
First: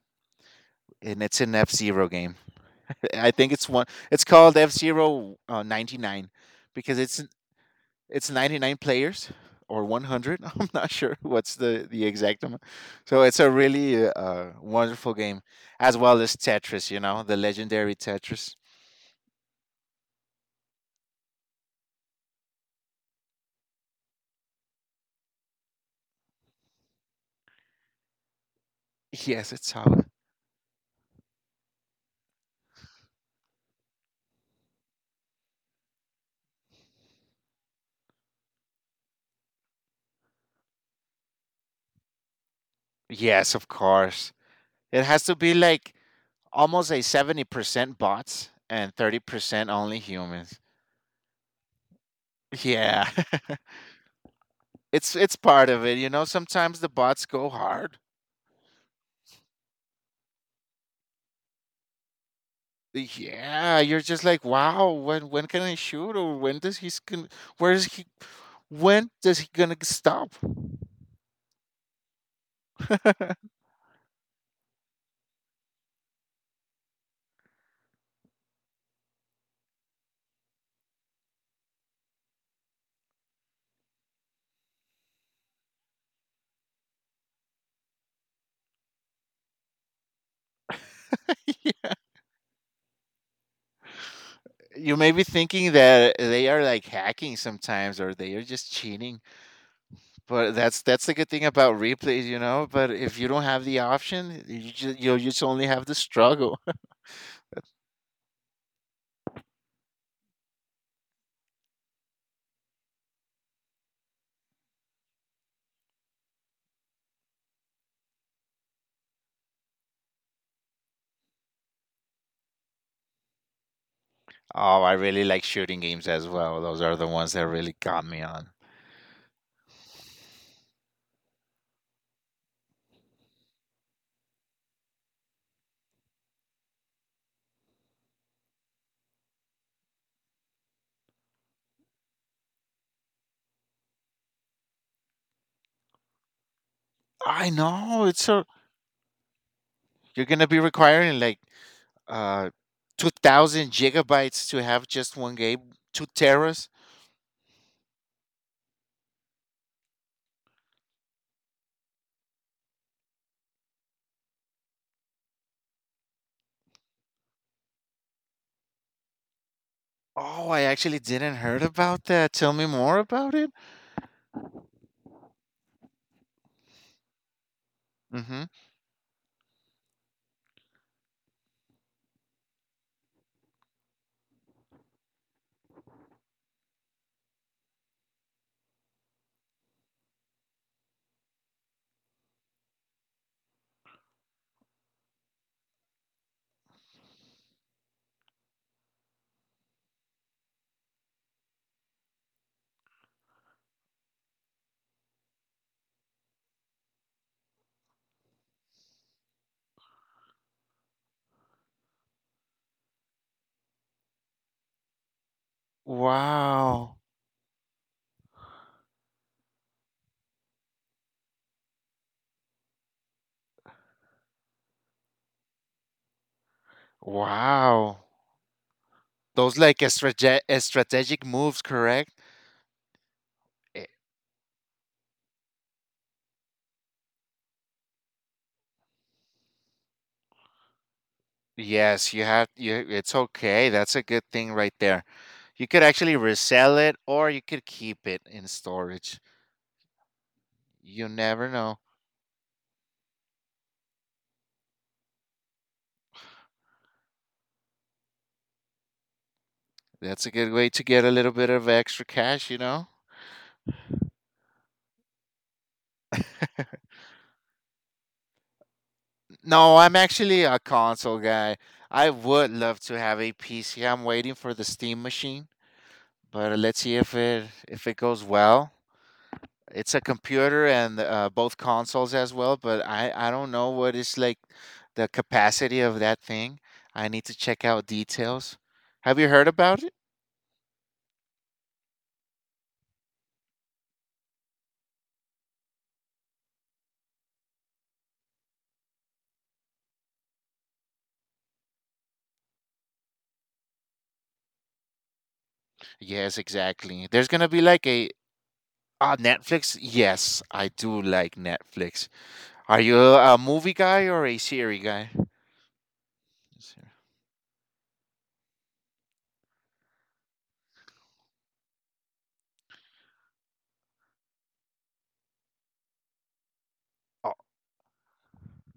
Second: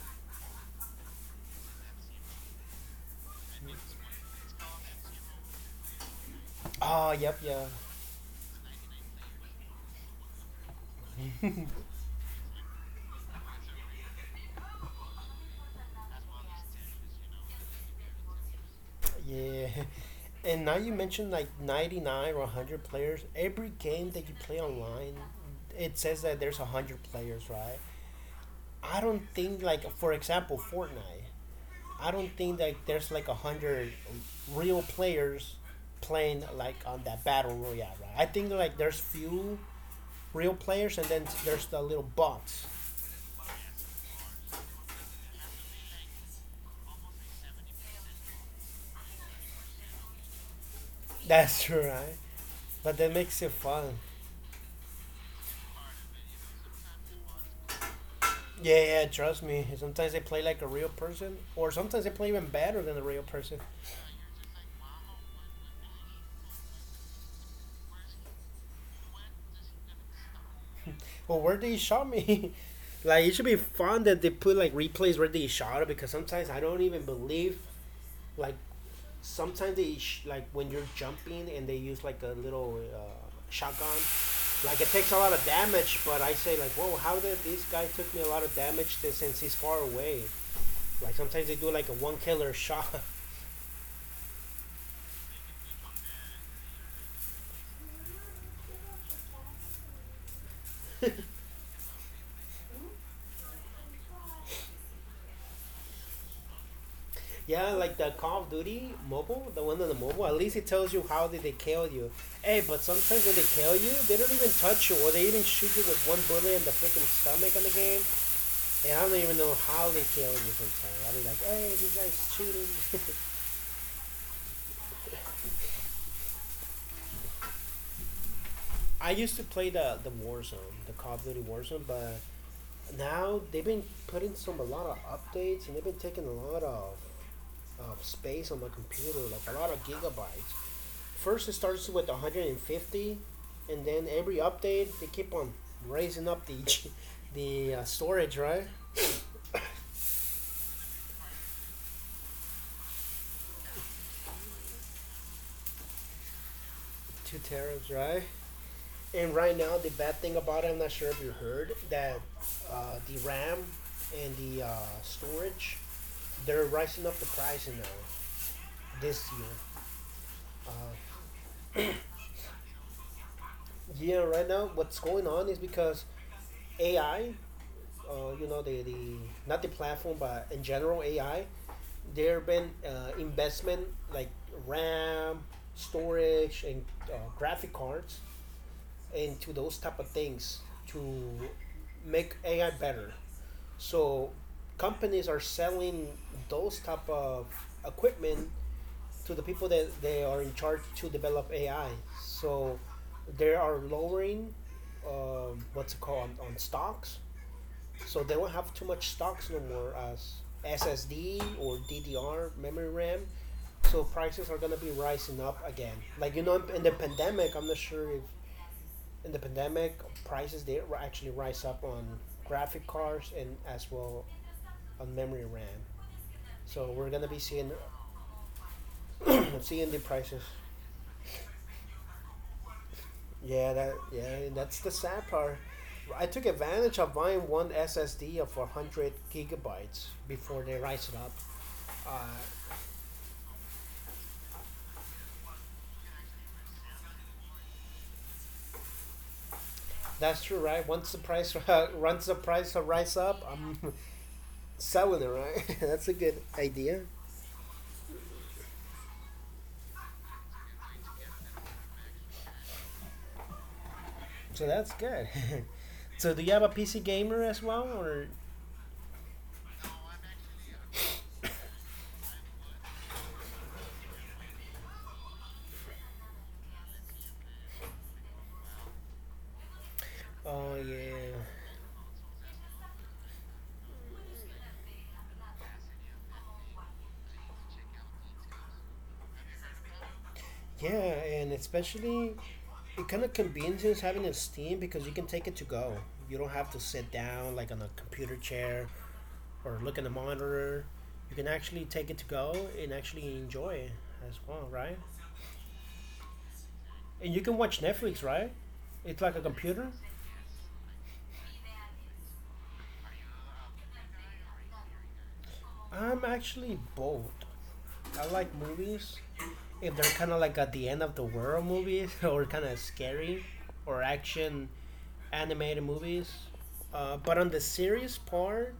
and it's an F Zero game. (laughs) I think it's one. It's called F Zero 99, because oh, it's yep, yeah, it's 99 players or 100. (laughs) I'm not sure what's the exact amount. So it's a really wonderful game, as well as Tetris. You know the legendary Tetris. yeah. (laughs) And now you mentioned like 99 or 100 players. Every game that you play online, it says that there's 100 players, right? I don't Yes, think, it's like, how. for example, Fortnite, I don't think that there's like 100 real players playing like on that battle royale, right? I think like there's few real players and then there's the little bots. Yes, of course. It has to be like almost a 70% bots and 30% only humans. (laughs) That's true, right. But Yeah. that makes it (laughs) fun. It's part of it, you know, sometimes the bots go hard. Yeah, yeah, trust me. Sometimes they play like a real person, or sometimes they play even better than a real person. Yeah, you're just like, "Wow, when can I shoot or when does he's going, where is he, when does he gonna stop?" Well, where did he shot me? (laughs) Like, it should be fun that they put like replays where they shot it because sometimes I don't even believe, like, sometimes like when you're jumping and they use like a little shotgun. Like it takes a lot of damage, but I say like, whoa, how did this guy took me a lot of damage to, since he's far away? Like sometimes they do like a (laughs) one killer shot. (laughs) You may be thinking that they are like hacking sometimes or they are just cheating. But that's the good thing about replays, you know, but if you don't have the option, you just only have the struggle. (laughs) Yeah, like the Call of Duty mobile, the one on the mobile. At least it tells you how did they kill you. Hey, but sometimes when they kill you, they don't even touch you, or they even shoot you with one bullet in the freaking stomach in the game. And I don't even know how they kill you sometimes. I'll be like, hey, this guy's cheating. Oh, I really like shooting games as well. Those are the ones that really got me on. (laughs) I used to play the Warzone, the Call of Duty Warzone, but now they've been putting some a lot of updates and they've been taking a lot of space on my computer, like a lot of gigabytes. First, it starts with 150, and then every update they keep on raising up the (laughs) I the know it's storage, so right? (coughs) you're gonna be requiring like uh 2000 gigabytes to have just one game, two teras. Two terabytes, right? And right now, the bad thing about it, I'm not sure if you heard that the RAM and the storage, they're rising up the price now this year. Oh, Uh, I actually didn't heard about that. Tell me more about it. yeah, right now what's going on is because AI, you Mm-hmm. know, the not the platform, but in general AI, there have been investment like RAM, storage, and graphic cards into those type of things to make AI better. So companies are selling those type of equipment to the people that they are in charge to develop AI. So they are lowering what's it called on stocks. So they won't have too much stocks no more as SSD or DDR memory RAM. So prices are gonna be rising up again. Like you know, in the Wow. pandemic, I'm not sure if in the pandemic, prices actually rise up on graphic cards and as well on memory RAM. So we're gonna be seeing Wow. (clears throat) Those like seeing a the prices. Strategic moves, correct? Yeah, that's the sad part. I took advantage of buying one SSD of 100 gigabytes before they rise it up. Yes, you have Uh, you it's okay. That's a good thing right there. You could actually resell it or you could keep it in storage. that's true, right? You Once the never price know. (laughs) once the price rise up, I'm (laughs) selling it, right? (laughs) That's a good idea. That's a good way to get a little bit of extra cash, you know? (laughs) So that's good. (laughs) So do you have a PC gamer as well, or? No, I'm actually a console guy. I would love to have a PC. I'm waiting for the Steam machine, but let's see if it goes well. It's a computer Oh and yeah, both consoles as well, but I don't know what is, like, the capacity of that thing. I need to check out details. Have you heard about it? yeah, and especially it kind of convenience having a steam because you can take it to go. You don't have to sit down like on a computer chair or look at the monitor. You can actually take it to go and actually enjoy it as well, right? Yes, exactly. There's And you gonna can be watch like a— Netflix, right? Ah, It's like a Netflix? computer. Yes, I do like Netflix. Are you a movie guy or a series guy? I'm actually Ser- both. I like movies if they're kind of like at the end of the world movies (laughs) or kind of scary or action animated movies. Oh, But on the series part,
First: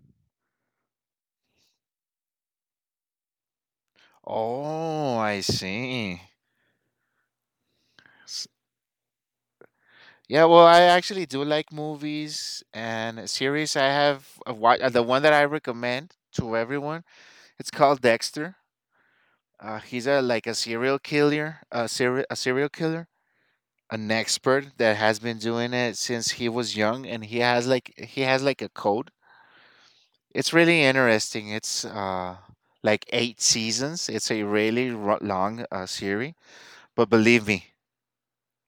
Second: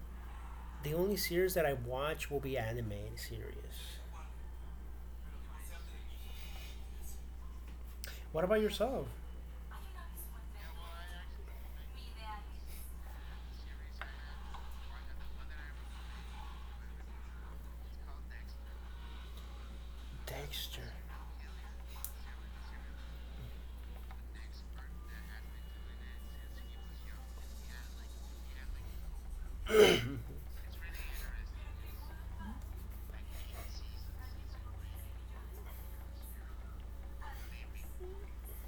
the only series that I watch will be animated series. oh, I see. What S- about yourself? Yeah, well, I actually do like movies and series. I have a the one that I recommend to everyone. It's called Dexter. He's a like a Dexter. serial killer, a serial killer, an expert that has been doing it since he was young, and he has like a code. It's really interesting. It's like eight seasons. It's a really long series, but believe me,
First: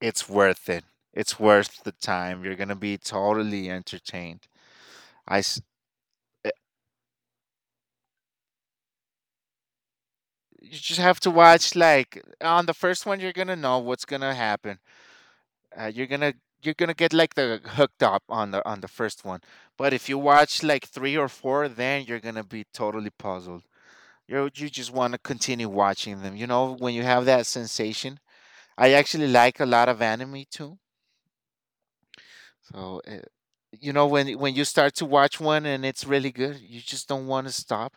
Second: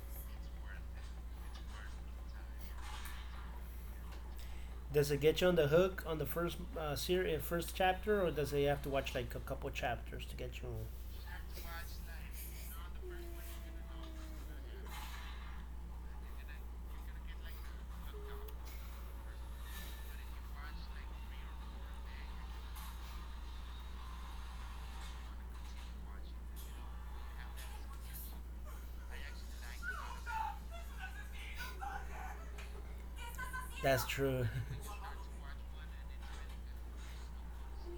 it's worth it. It's worth the time. You're gonna be totally entertained. Does it I get you on s- the hook on the uh, first series, first chapter, or does it have to watch like a couple chapters to get you? you just have to watch like on the first one. You're gonna know what's gonna happen. You're gonna, you're gonna get like the hooked up on the first one, but if you watch like three or four, then you're gonna be totally puzzled. You just want to continue watching them, you know, when you have that sensation. I actually like a lot of anime too, so you That's know when true. when you (laughs) start to watch one and it's really good, you just don't want to stop,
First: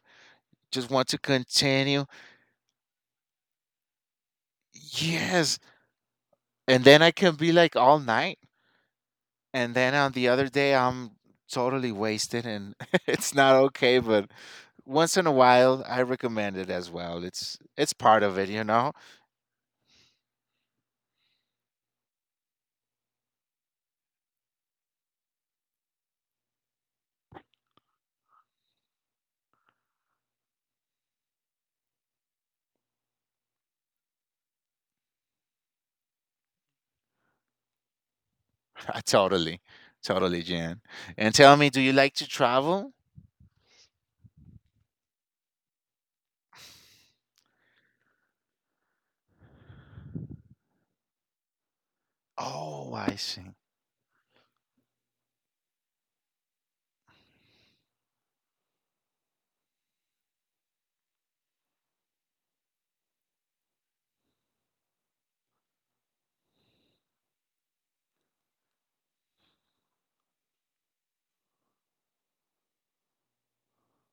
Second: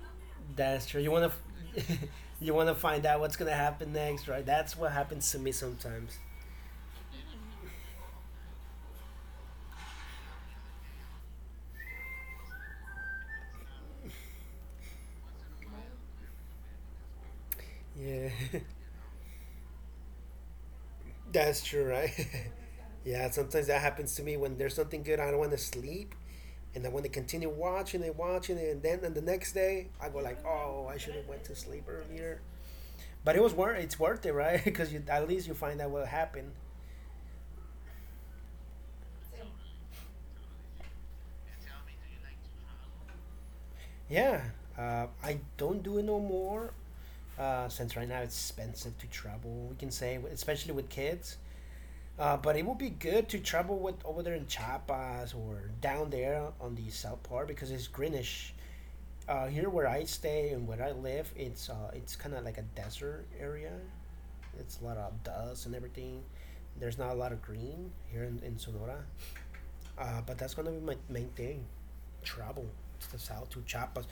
That's just true. want to f- continue. (laughs) you wanna find out what's gonna happen next, right? That's what happens to me Yes, sometimes. and then I can be like all night. And then on the other day, I'm totally wasted and (laughs) it's not okay, but once in a while, I recommend it as well. It's part Yeah, of it, you know? (laughs) that's true, right? (laughs) Yeah, sometimes that happens to me when there's something good. I don't want to sleep, and then when they continue watching and watching it, and then and the next day I go like, oh, I should have went to sleep earlier. But it's worth it, right? Because (laughs) at least you find out what happened. (laughs) Totally. Totally, Jan. And tell me, do you like to travel? Yeah, I don't do it no more since right now it's expensive to travel. We can say, especially with kids. But it would be Oh, I good to see. travel with over there in Chiapas or down there on the south part because it's greenish. Here where I stay and where I live, it's kind of like a desert area. It's a lot of dust and everything. There's not a lot of green here in Sonora. But that's gonna be my main thing. Travel to the south to Chiapas.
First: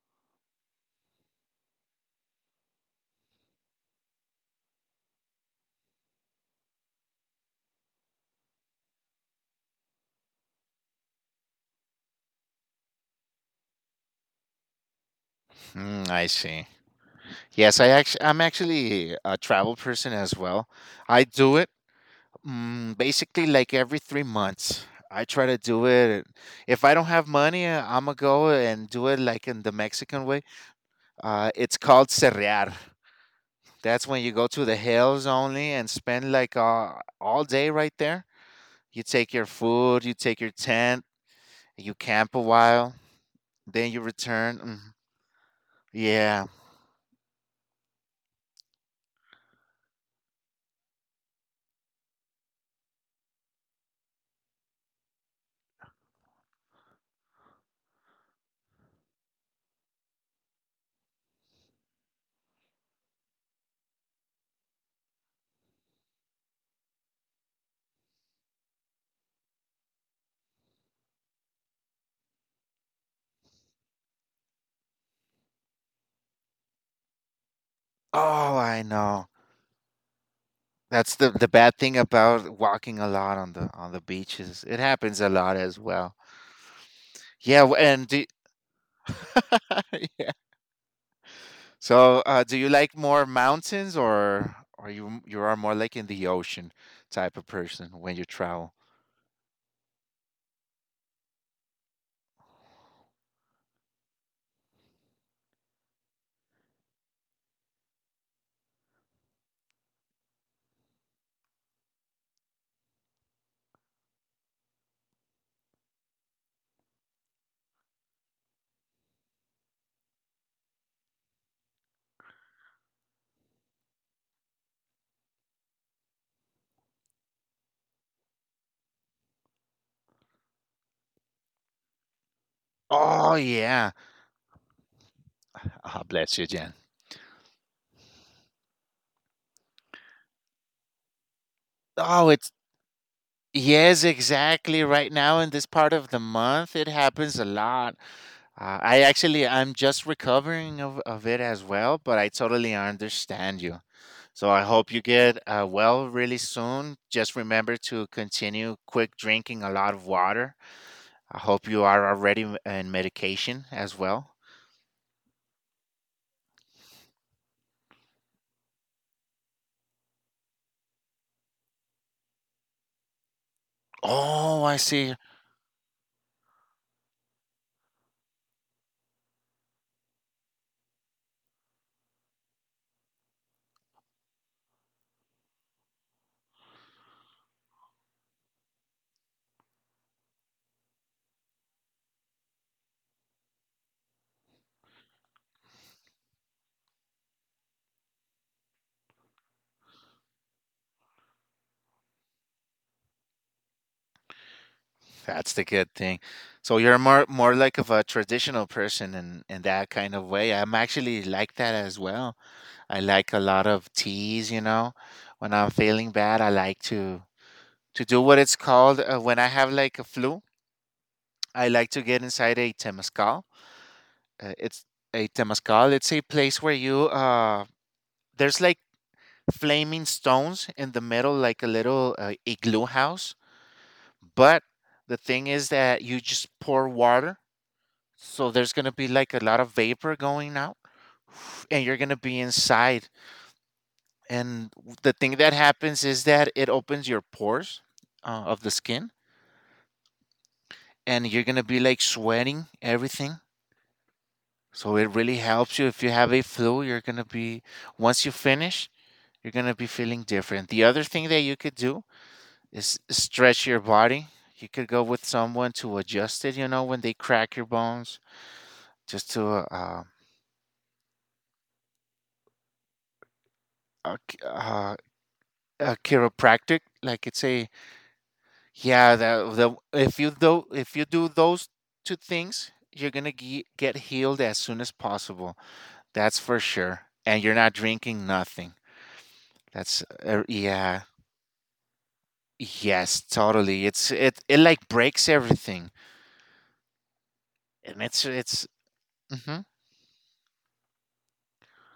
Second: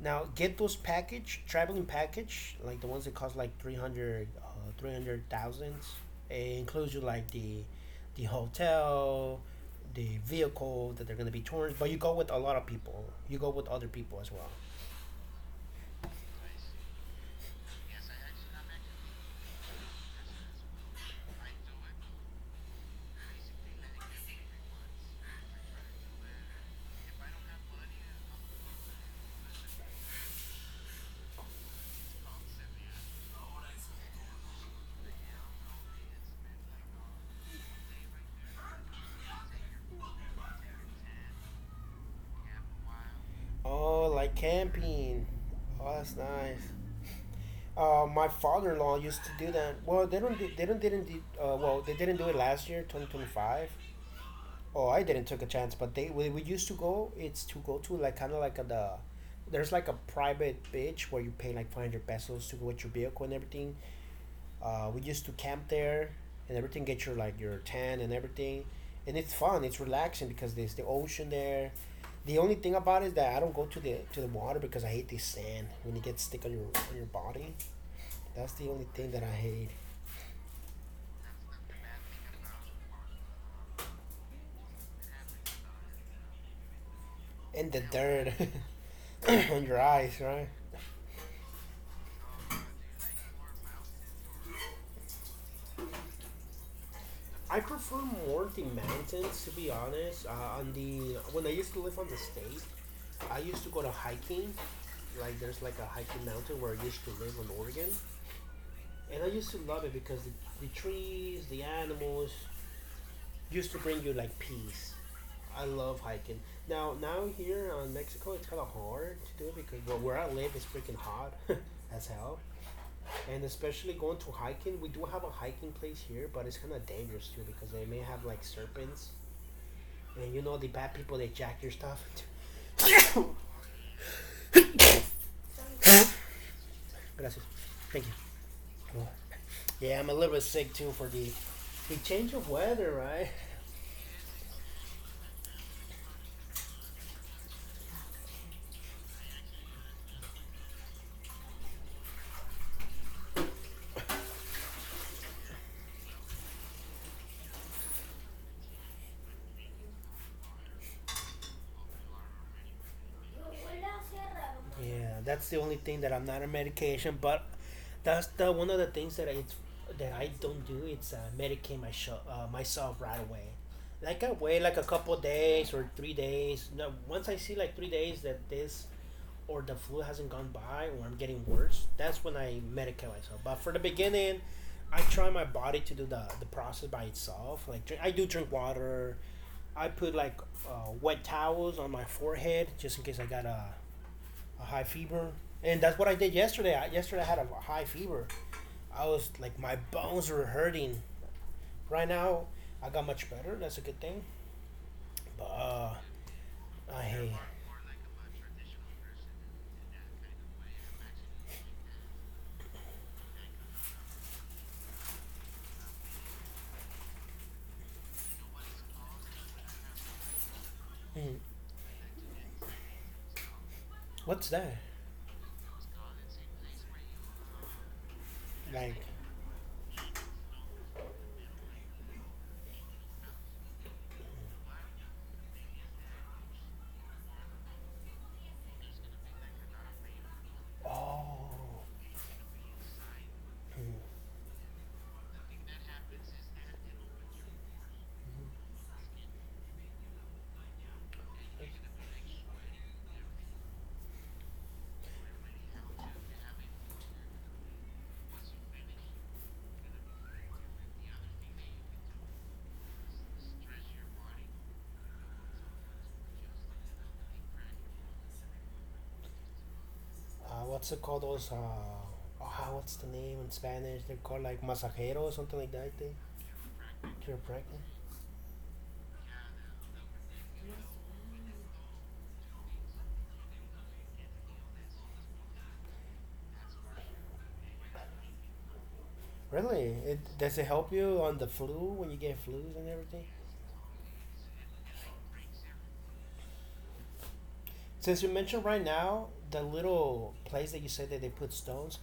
Now get those package traveling package like the ones that cost like 300,000. It includes you like the hotel, the vehicle that they're gonna be touring. But you go with a lot of people. You go with other people as well. Hmm, I see. Yes, I'm actually a travel person as well. I do it, mm, basically like every 3 months. I try to do it. If I don't have money, I'm gonna go and do it like in the Mexican way. It's called cerrear. That's when you go to the hills only and spend like all day right there. You take your food, you take your tent, you camp a while, then you Oh, like return. Mm, camping. Oh, that's yeah. nice. My father-in-law used to do that. Well, they don't. Do, they don't. Didn't. Do, well, they didn't do it last year, 2025. Oh, I didn't took a chance, but we used to go. It's to go to like kind of like a, the. There's like a private beach where you pay like 500 pesos to go with your vehicle and everything. We used to camp there and everything. Get your like your tan and everything, and it's fun. It's relaxing because there's the ocean there. The only thing about it is that I don't go to the water because I hate the sand when it gets thick on your body. That's Oh, the I only thing that know. I hate. That's the bad thing about walking a lot on the beaches. It happens a lot as well. Yeah, And w- the and do, dirt (laughs) on your (laughs) eyes, yeah. right? So, do you like more mountains or or you are more like in the ocean type of I prefer person when you more the travel? mountains, to be honest. On the When I used to live on the state, I used to go to hiking. Like there's like a hiking mountain where I used to live in Oregon, and I used to love it because the trees, the animals, used to bring you like peace. I love hiking. Now here in Mexico, it's kind of hard to do it because well, where I live is freaking hot (laughs) as hell. And especially going to hiking. We do have a hiking place here, but it's kind of dangerous too because they may have like serpents, and you know the bad people they jack your stuff. (coughs) Gracias. Oh, yeah. Ah, bless you, Jen. Thank you. Yeah, I'm a little bit sick too for the Oh, change of it's— weather, right? yes, exactly. Right now in this part of the month, it happens a lot. I'm just recovering of it as well, but I totally understand you. So I hope you get well really soon. Just remember to continue quick drinking a lot of water. I hope you are already in medication as well. Yeah, that's the only thing that I'm not on medication, but that's the one of the things that I don't do. It's medicate myself right away. Like I wait Oh, I like a see. couple days or 3 days. No, once I see like 3 days that this or the flu hasn't gone by or I'm getting worse, that's when I medicate myself. But for the beginning, I try my body to do the process by itself. Like drink, I do drink water. I put like wet towels on my forehead just in case I got a high fever, and that's what I did yesterday. I, yesterday I had a high fever. I was like my bones were hurting. Right now I got much better. That's a good thing. But That's the good thing. So you're I hate. more like of a traditional person in that kind of way. I'm actually like that as well. I like a lot of teas, you know. When I'm feeling bad, I like to do what it's called, when I have like a flu, Mm, I like to get inside a temazcal. What's that? It's a temazcal. It's a place where you there's like Like flaming stones in the middle, like a little igloo house. But the thing is that you just pour water. So there's gonna be like a lot of vapor going out, (sighs) and oh, you're gonna be inside. mm, And the thing that happens is that it opens your pores of the skin, and you're gonna be like sweating everything. So it really helps you if you have a flu. You're gonna be— once you finish, you're gonna be feeling different. The other thing that you could do is stretch your body. You could go with someone to adjust it. You know when they crack your bones, just to what's it called? Those oh, what's the name in Spanish? They're uh, called like uh, masajero or something like that. I think chiropractic, like you're it's a— pregnant. yeah, the if you do those two things you're gonna get healed as soon as possible. That's for sure, and you're not drinking nothing. Really? That's It does it help yeah, you on the flu when you get flus and everything? yes, totally, it's— it like breaks everything, and Since you it's mentioned it's right now the hmm. little place that you said that they put stones,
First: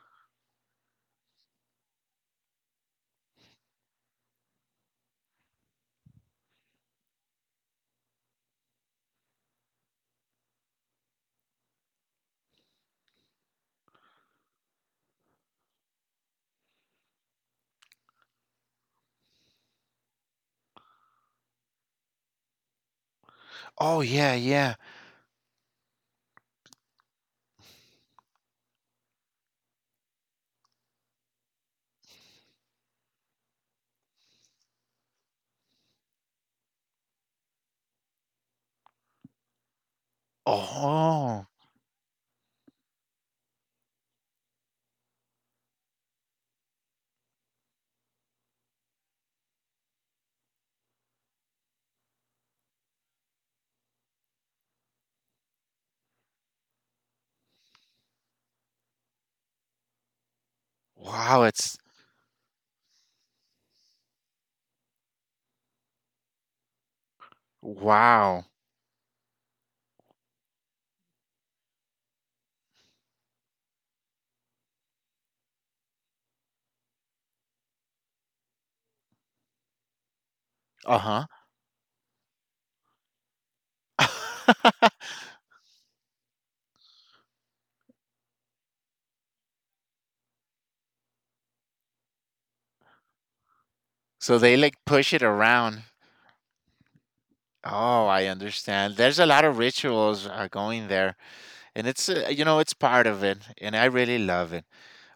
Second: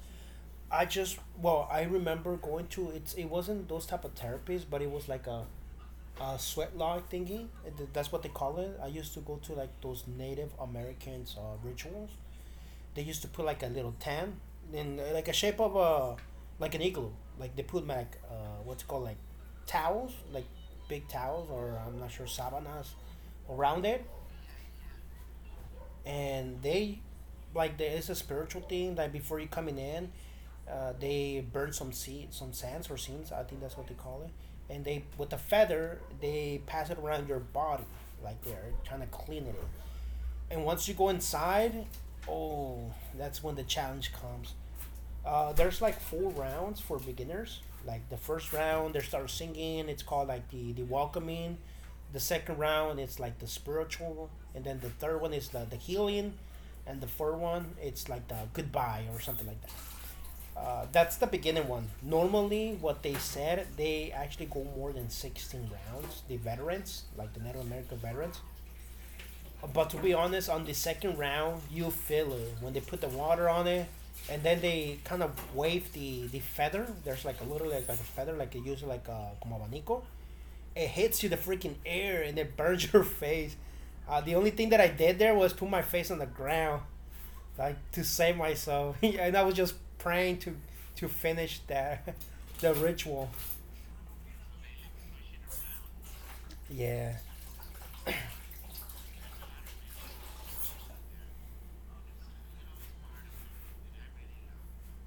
I just well, I remember going to it's it wasn't those type of therapies, but it was like a sweat lodge thingy. That's what they call it. I used to go to like those Native Americans rituals. They used to put like a little tent in like a shape of a like an igloo. Like they put like what's it called, like towels, like big towels, or I'm not sure, sabanas around Oh it. yeah, yeah. And they, like, there is a spiritual thing that before you coming in they burn some seed, some sands or seeds, I think that's what they call it. And they, with a feather, they pass it around your body, like they're trying to clean it. And once you go Oh inside, oh, that's when the challenge comes. There's like four rounds for beginners. Like the first round, they start singing. It's called like the welcoming. The second round, it's like the spiritual, and then the third one is the healing, and the fourth one, it's like the goodbye or something like that. That's the wow, beginning it's— one. Normally, what they said, they actually go more than 16 rounds. The veterans, like the Native American wow. veterans, but to be honest, on the second round, you feel it when they put the water on it, and then they kind of wave the feather. There's like a little, like a feather, like you use like a como abanico. It Uh-huh. hits you, the freaking air, and it burns (laughs) your face. The only thing that I did there was put my face on the ground, like to save myself, (laughs) and I was just praying to finish that (laughs) the ritual. (laughs) So they like push it around. Yeah. Oh, I understand. There's a lot of rituals are going there, and it's you know it's part of it, and I really love it.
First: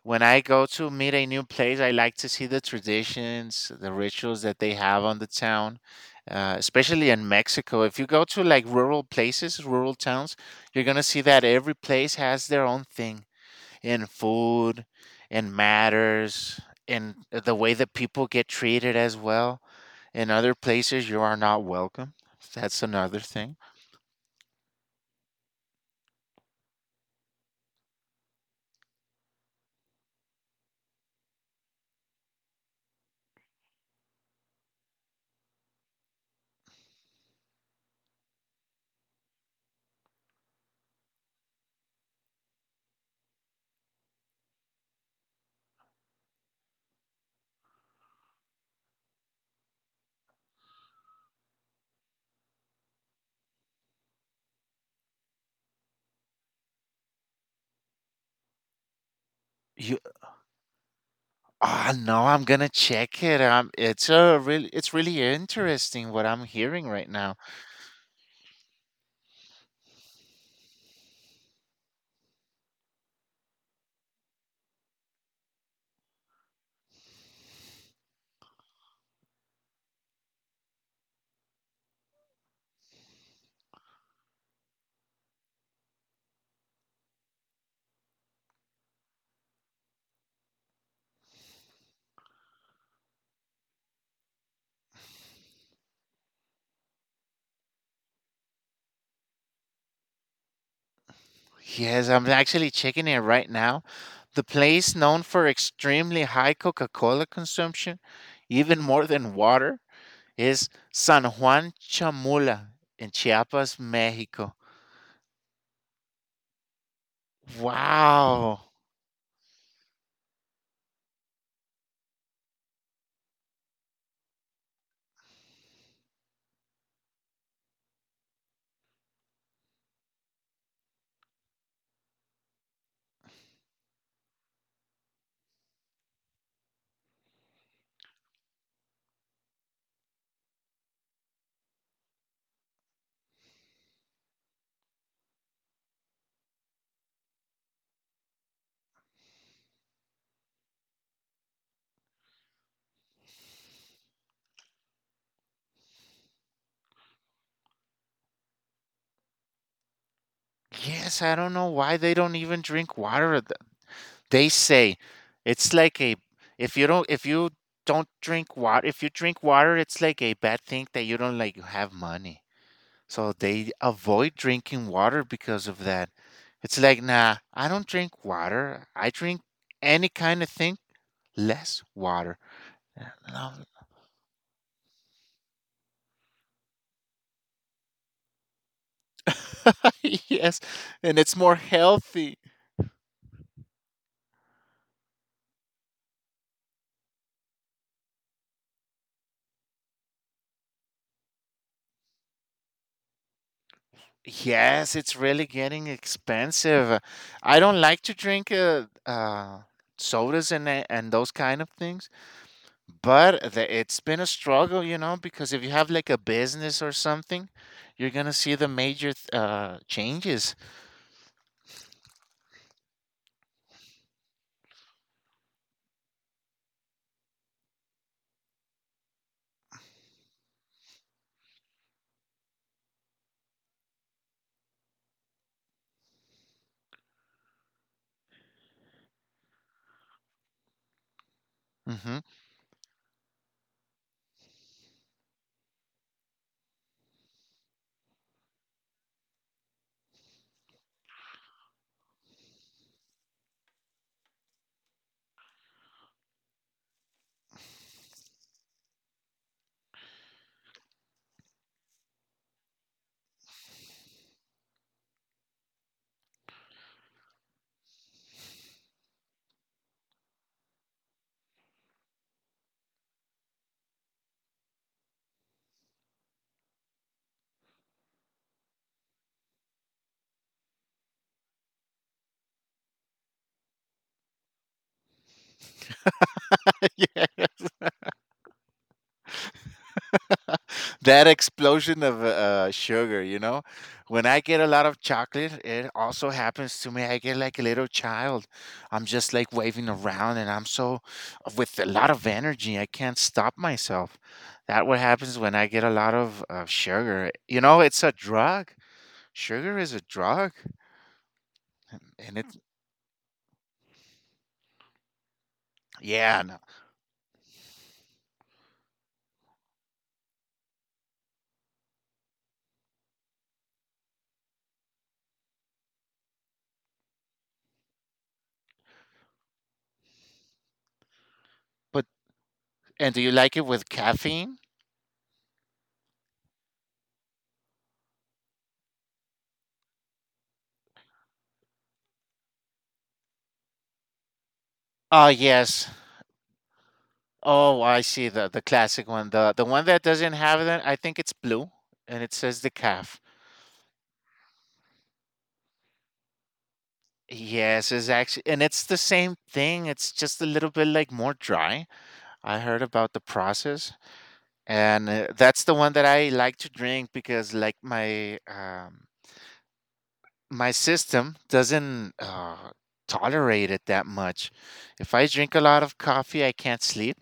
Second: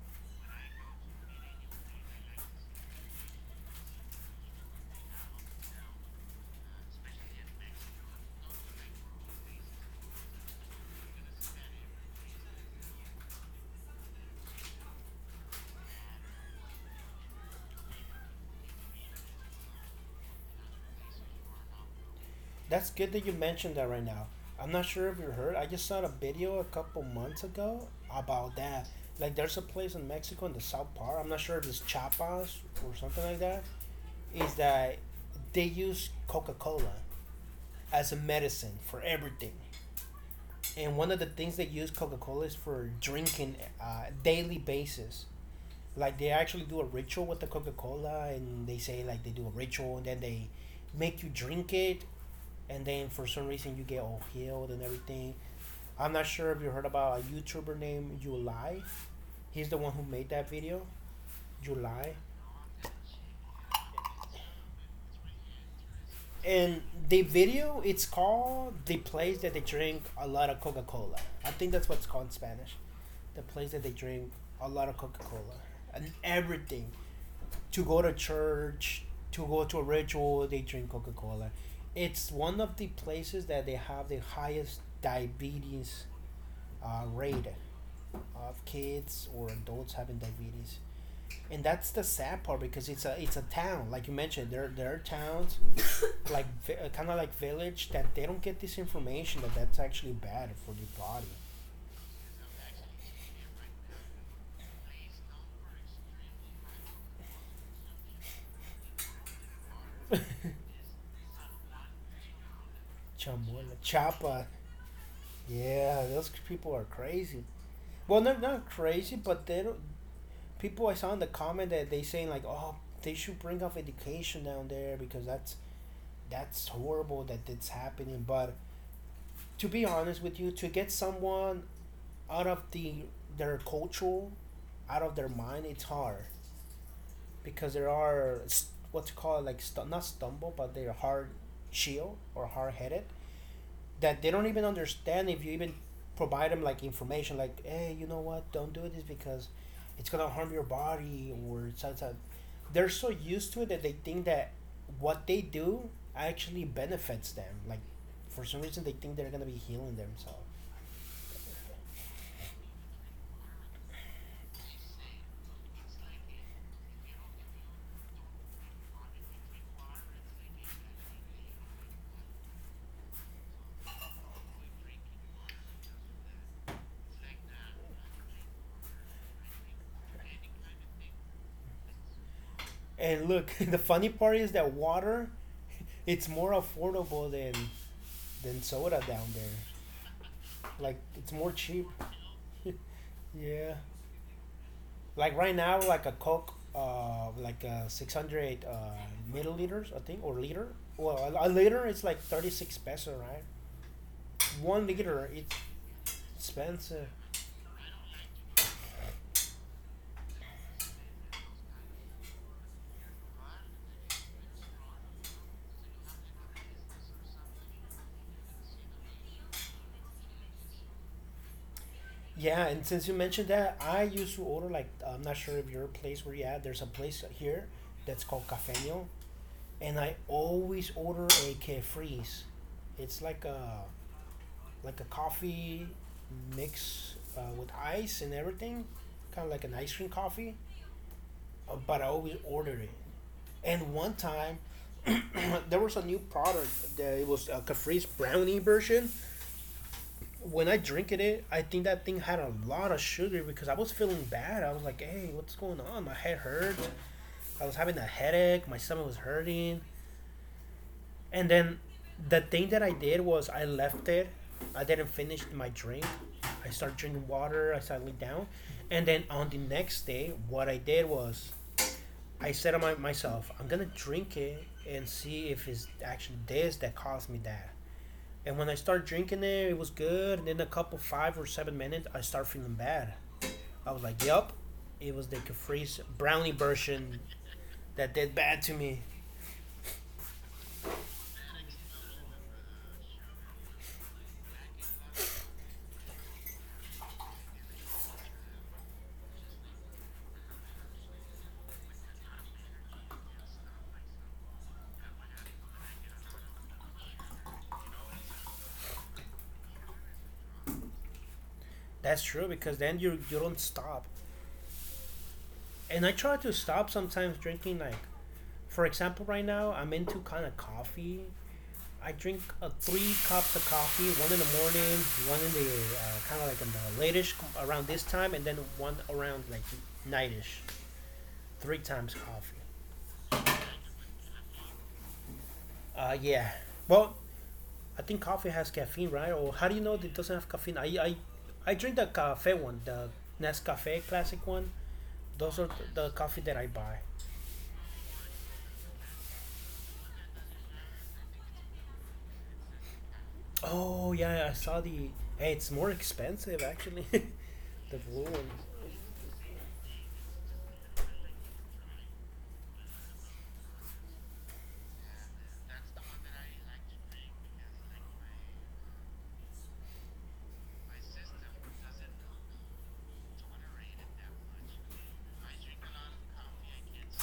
When I go to meet a new place, I like to see the traditions, the rituals that they have on the town, especially in Mexico. If you go to like rural places, rural towns, you're gonna see that every place has their own thing in food, in matters, in the way that people get treated as well in other places, you are not welcome. That's That's good another that you thing. mentioned that right now. I'm not sure if you heard, I just saw a video a couple months ago about that. Like, there's a place in Mexico in the South part. I'm not sure if it's Chiapas or something like that. Is that they use Coca Cola as a medicine for everything. And one of the things they use Coca Cola is for drinking daily basis. Like they actually do a ritual with the Coca Cola, and they say, like, they do a ritual, and then they make you drink it, and then for some reason you get all healed and everything. I'm not sure if you heard about a YouTuber named July. He's the one You who made that video. ah July. no, I'm gonna check it. It's a it's really interesting what I'm And hearing right the now. video, it's called the place that they drink a lot of Coca Cola. I think that's what's called in Spanish. The place that they drink a lot of Coca Cola and everything. To go to church, to go to a ritual, they drink Coca Cola. It's one of the places that they have the highest diabetes rate of kids or adults having diabetes. And that's the sad part, because it's a town, like you mentioned, there are towns like kind of like village that they don't get this information, that that's actually bad for the Yes, I'm actually checking it right now. The place known for extremely high Coca-Cola consumption, even more than water, body. Es San Juan Chamula in (laughs) Chamola, Chiapas, Chapa, Mexico. yeah, those people are crazy. Well, not Wow. not crazy, but they don't, people, I saw in the comment that they saying like, oh, they should bring up education down there, because that's horrible that it's happening. But to be honest with you, to get someone out of the their cultural, out of their mind, it's hard, because there are what's called like not stumble, but they're hard chill or hard headed, that they don't even understand if you even provide them like information, like, hey, you know what, don't do this because it's gonna harm your body or such. It's they're so used to it that they think that what they do actually benefits them. Like, for some reason they think they're gonna be healing themselves. Yes, I don't know why they don't even drink water. They say it's like a if you don't drink water, if you drink water, it's like a bad thing that you don't like have money. So they avoid drinking water because of that. It's like, nah, I don't drink water. I drink any kind of thing, less water. Yeah, And look, (laughs) no, the funny part is that water, (laughs) it's more affordable than soda down there. (laughs) yes, Like and it's it's more more cheap. healthy. (laughs) Yeah. Like right now, like a Coke, like 600 milliliters, I think, or liter. Well, a liter is like 36 peso, right? One Yes, it's liter, really it's getting expensive. expensive. I don't like to drink sodas and and those kind of things, but it's been a struggle, you know, because if you have like a business or something, you're gonna see the major changes. Yeah, and since you mentioned that, I used to order, like, I'm not sure if your place where you at. There's a place here that's called Cafeño, and I always order a Carefree's. It's like a coffee mix with ice and everything, kind of like an ice cream coffee. But I Hmm. always order it. And one time, (clears throat) there was a new product that it was a Caprice brownie version. When I drink it, I think that thing had a lot of sugar because I was feeling bad. I was like, "Hey, what's going on? My head hurt. I was having a headache. My stomach was hurting." And then the thing that I did was I left it. I didn't finish my drink. I started drinking water. I settled down. And then on the next day, what I did was I said to myself, I'm going to drink it and see if it's actually this that caused me that. And when I started drinking it, it was good. And then a couple, 5 or 7 minutes, I start feeling bad. I was like, yup, it was the Caprice brownie (laughs) version Yeah. that did bad to me. That explosion of sugar, you know. When I get a lot of chocolate, it also happens to me. I get like a little child. I'm just like waving around and I'm so with a lot of energy. I can't stop myself. That what happens when I get a lot of sugar. You know, it's a drug. Sugar is a drug. And That's and true, it because then you don't stop. And I try yeah, to no. stop sometimes drinking. Like, for example, right now I'm into kind of coffee. I drink three cups of coffee, one in the morning, one in the kind of like in the latish, around this time, and then one around like nightish. Three But times coffee. and do you like it with caffeine? Yeah. Well, I think coffee has caffeine, right? Or how do you know that it doesn't have caffeine? I drink the cafe one, the Nescafe classic one. Oh, Those are yes. the coffee that I buy. Oh, I see the classic one. The one that doesn't have that, I think it's blue and it says the calf. Oh yeah, yeah, I saw the. Hey, it's more expensive actually. (laughs) Yes, The it's blue actually, one. and it's the same thing. It's just a little bit like more dry. I heard about the process, and that's the one that I like to drink because like my my system doesn't tolerate it that much. If I drink a lot of coffee, I can't sleep.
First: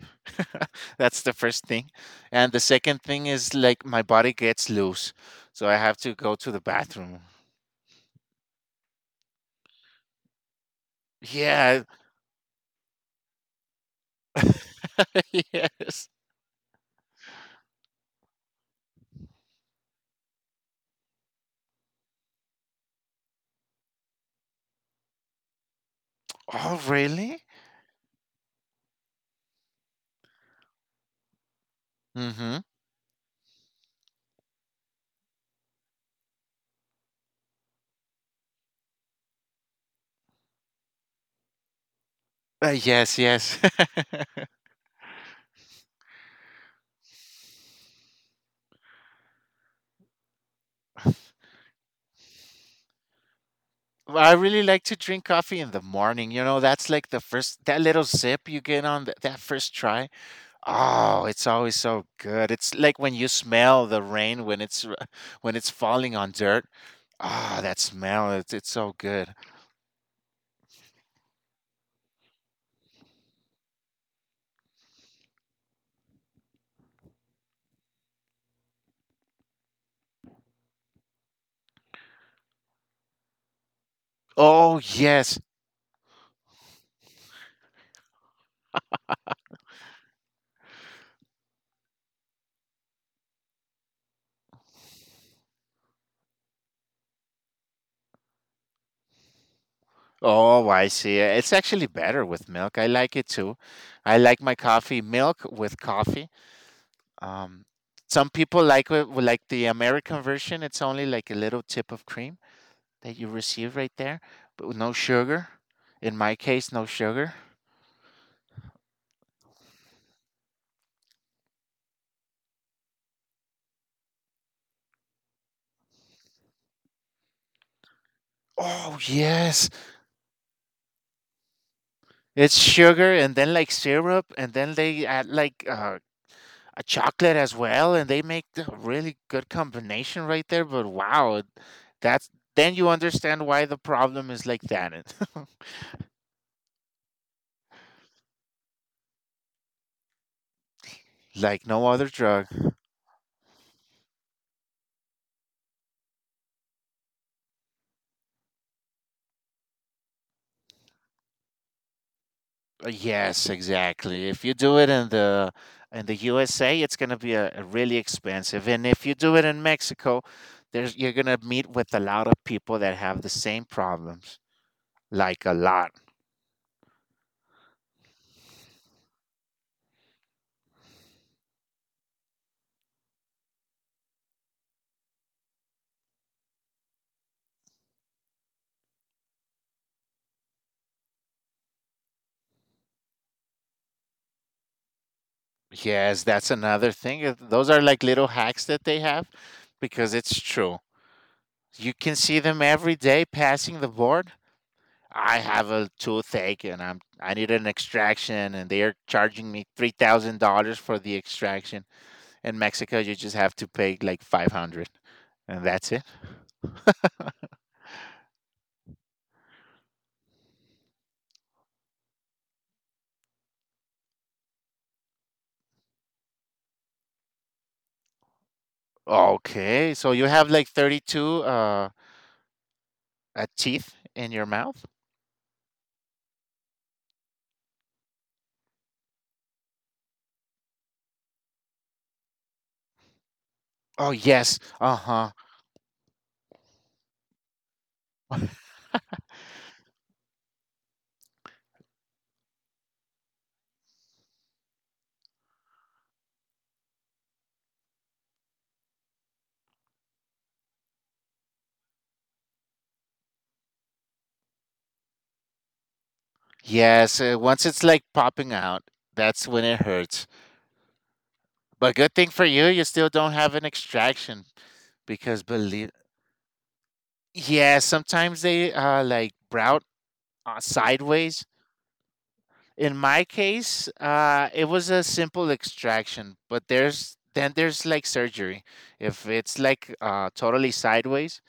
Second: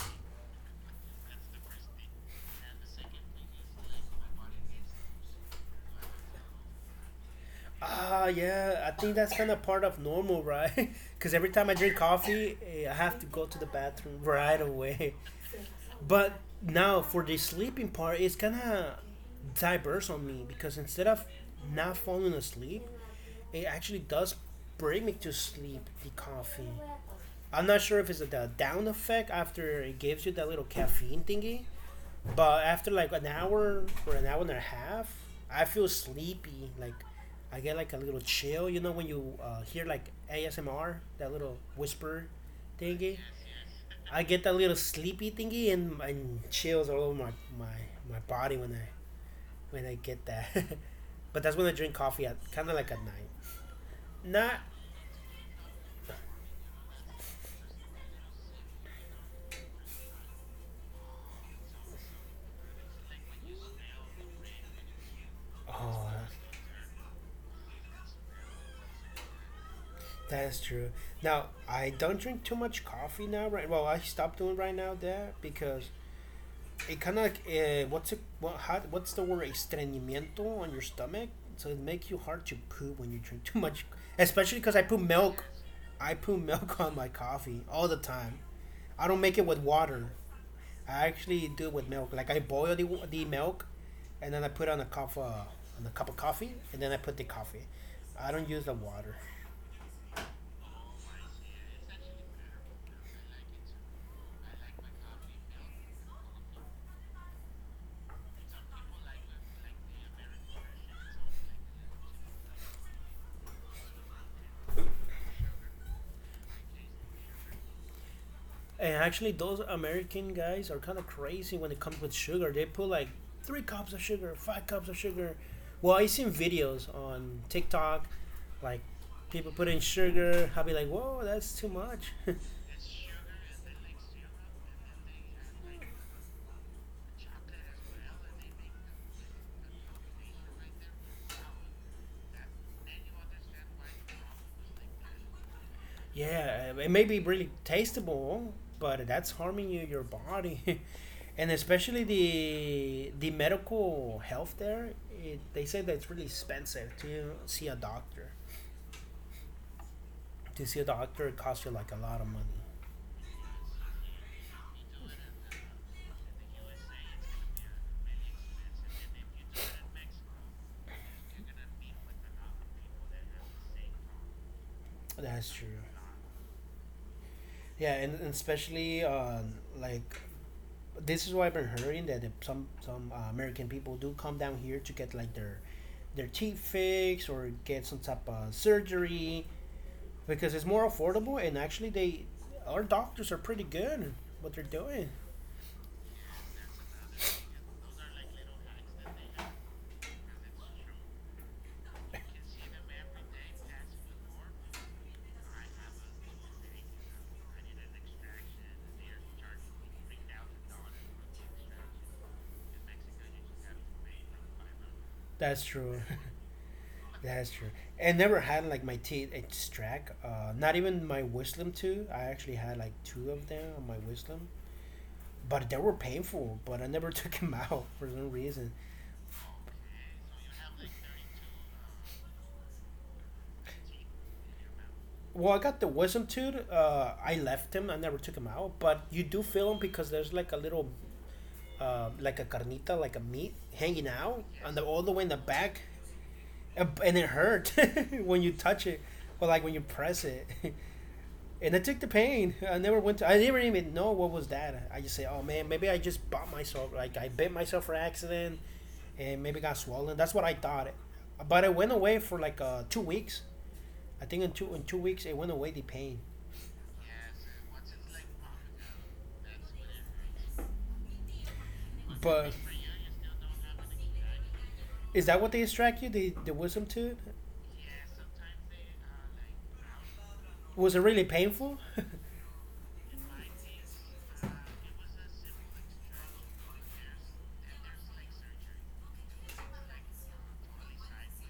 (laughs) That's the first thing. And the second thing is like my body gets loose. So I have to go to the bathroom. Ah yeah, I think that's kind of part of normal, right? (laughs) Because every time I Yeah. drink coffee, I have to go to the bathroom right away. (laughs) (laughs) Yes. But now for the sleeping part, it's kind of diverse on me, because instead of not falling asleep, it actually does bring me to sleep. The coffee. Oh, really? I'm not sure if it's a down effect after it gives you that little caffeine thingy. Mm-hmm. But after like an hour or an hour and a half, I feel sleepy. Like I get like a little chill. You know when you hear like ASMR, that little whisper Yes, thingy. yes. (laughs) I get that little sleepy thingy, and chills all over my, my, my body when I get that. (laughs) But that's when I drink coffee at kind of like at night. Well, I Not really like to drink coffee in the morning. You know, that's like the first, that little sip you get on that first try. Oh, it's always so good. It's like when you smell the rain when it's (laughs) when it's oh, falling on dirt. Ah, that smell, it's so good. that is true. Now I don't drink too much coffee now. Right? Well, I stopped doing right now that because it kind of like what's it what how, what's the word, estreñimiento on your stomach, so it makes you hard to poop when you drink too much, especially because Oh, I put yes. milk, I put milk (laughs) on my coffee all the time. I don't make it with water. I actually do it with milk. Like I boil the milk, and then I put on a cup of coffee, and then I put the coffee. I don't use the water. Oh, I see. It's actually better with milk. I like it too. I like my coffee milk with coffee. Um, some people like it with, like the American version. It's only like a little tip of cream that you receive right there, but with no sugar. In my case, no sugar. And actually, those American guys are kind of crazy when it comes with sugar. They put like three cups of sugar, five cups of sugar. Well, I seen videos on TikTok, like Oh, people put yes. in sugar. I'll be like, whoa, that's too much. (laughs) It's sugar and then like syrup, and then they add like a chocolate as well, and they make a really good combination right there. But wow, that's then you understand why the problem is like that. (laughs) Yeah, it may be really tastable, but that's harming you, your body. (laughs) And Like no other especially drug. the medical health there, it, they say that it's really expensive to see a doctor. To see a doctor, it costs you like a lot of money. Yes, exactly. If you do it in the USA, it's gonna be a really expensive. And if you do it in Mexico, there's you're gonna meet with a lot of people that have the same problems. Like That's a true. lot. Yeah, and especially on like this is what I've been hearing, that if some American people do come down here to get like their teeth fixed or get some type of surgery, because it's more affordable, and actually they our doctors are pretty good at what they're doing. Yes, that's another thing. Those are like little hacks that they have because it's true. You can see them every day passing the board. I have a toothache and I need an extraction and they are charging me $3,000 for the extraction. In Mexico, you just have to pay like 500, That's and that's true. it. (laughs) That's true. And never had like my teeth extract. Not even my wisdom tooth. I actually had like two of them on my wisdom, but they were painful. But I never (laughs) took them out for some reason. Okay, so you have like 32 teeth in your mouth? Well, I got the wisdom tooth. I left him. I never took him out. But you do feel him, because there's like a little, like a carnita, like a meat hanging Oh, out, yes. and the, all the way in Uh-huh. the back, and it hurt (laughs) when you touch it, or like when you press it. (laughs) And I took the pain. I never went. To, I didn't even know what was that. I just say, oh man, maybe I just bought myself. Like I bit myself for accident, and maybe got swollen. That's what I thought. But it went away for like 2 weeks. I think in 2 weeks it went away the pain. Yes, once it's like popping out, that's when it hurts. But good thing for But you, you still don't have an extraction is that because what they believe extract you? The wisdom tooth? yeah, sometimes they like brout Was it really sideways. painful? (laughs) In my case, it was a simple extraction, but there's then there's like surgery. If it's like totally sideways,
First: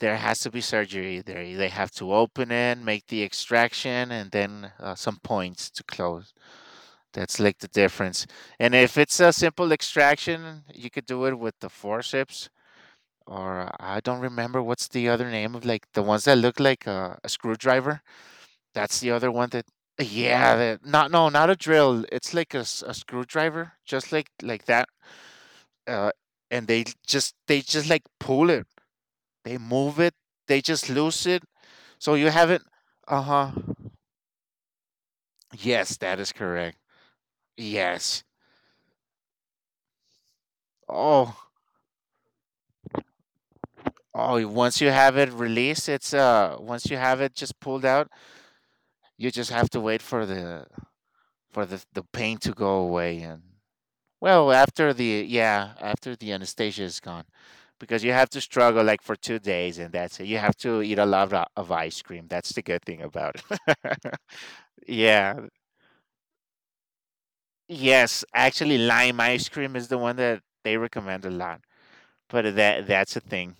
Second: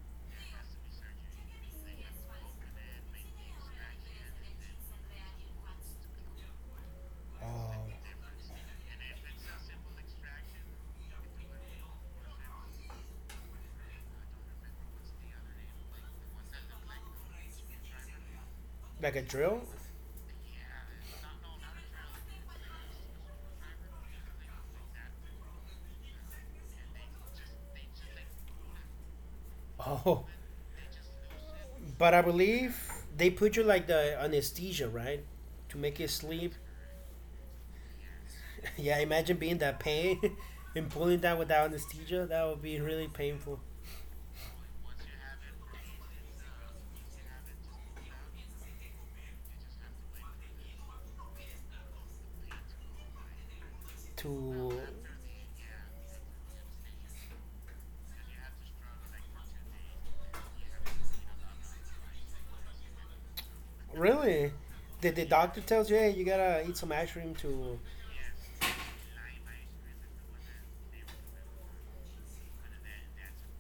there has to be surgery. They have to open it, make the extraction, and then some points to close. That's like the Oh, difference. And if it's a simple extraction, you could do it with the forceps, or I don't remember what's the other name of like the ones that look like a screwdriver. That's the like a other one drill? that, yeah, that, not no, not a drill. It's like a screwdriver, just like that. Uh, and they just like pull it. They move it. Oh, They just loose it. but So I you have it. believe Uh they huh. put you like the anesthesia, right? To Yes, make you that is sleep. correct. Yes. (laughs) Yeah, imagine being that pain (laughs) and pulling Oh, that without anesthesia. That would be really painful. oh, once you have it released, it's once you have it just pulled out, you just have to wait for the for the pain to go away and well, To after the yeah, after the anesthesia is gone. Because you have to struggle like for two days and that's it. You have to eat a lot of ice cream. That's the good thing about it. Really? (laughs) Did the Yeah. doctor tells you, "Hey, you gotta eat some ice cream to Yes, actually lime ice cream is the one that they recommend a lot. But that that's a thing.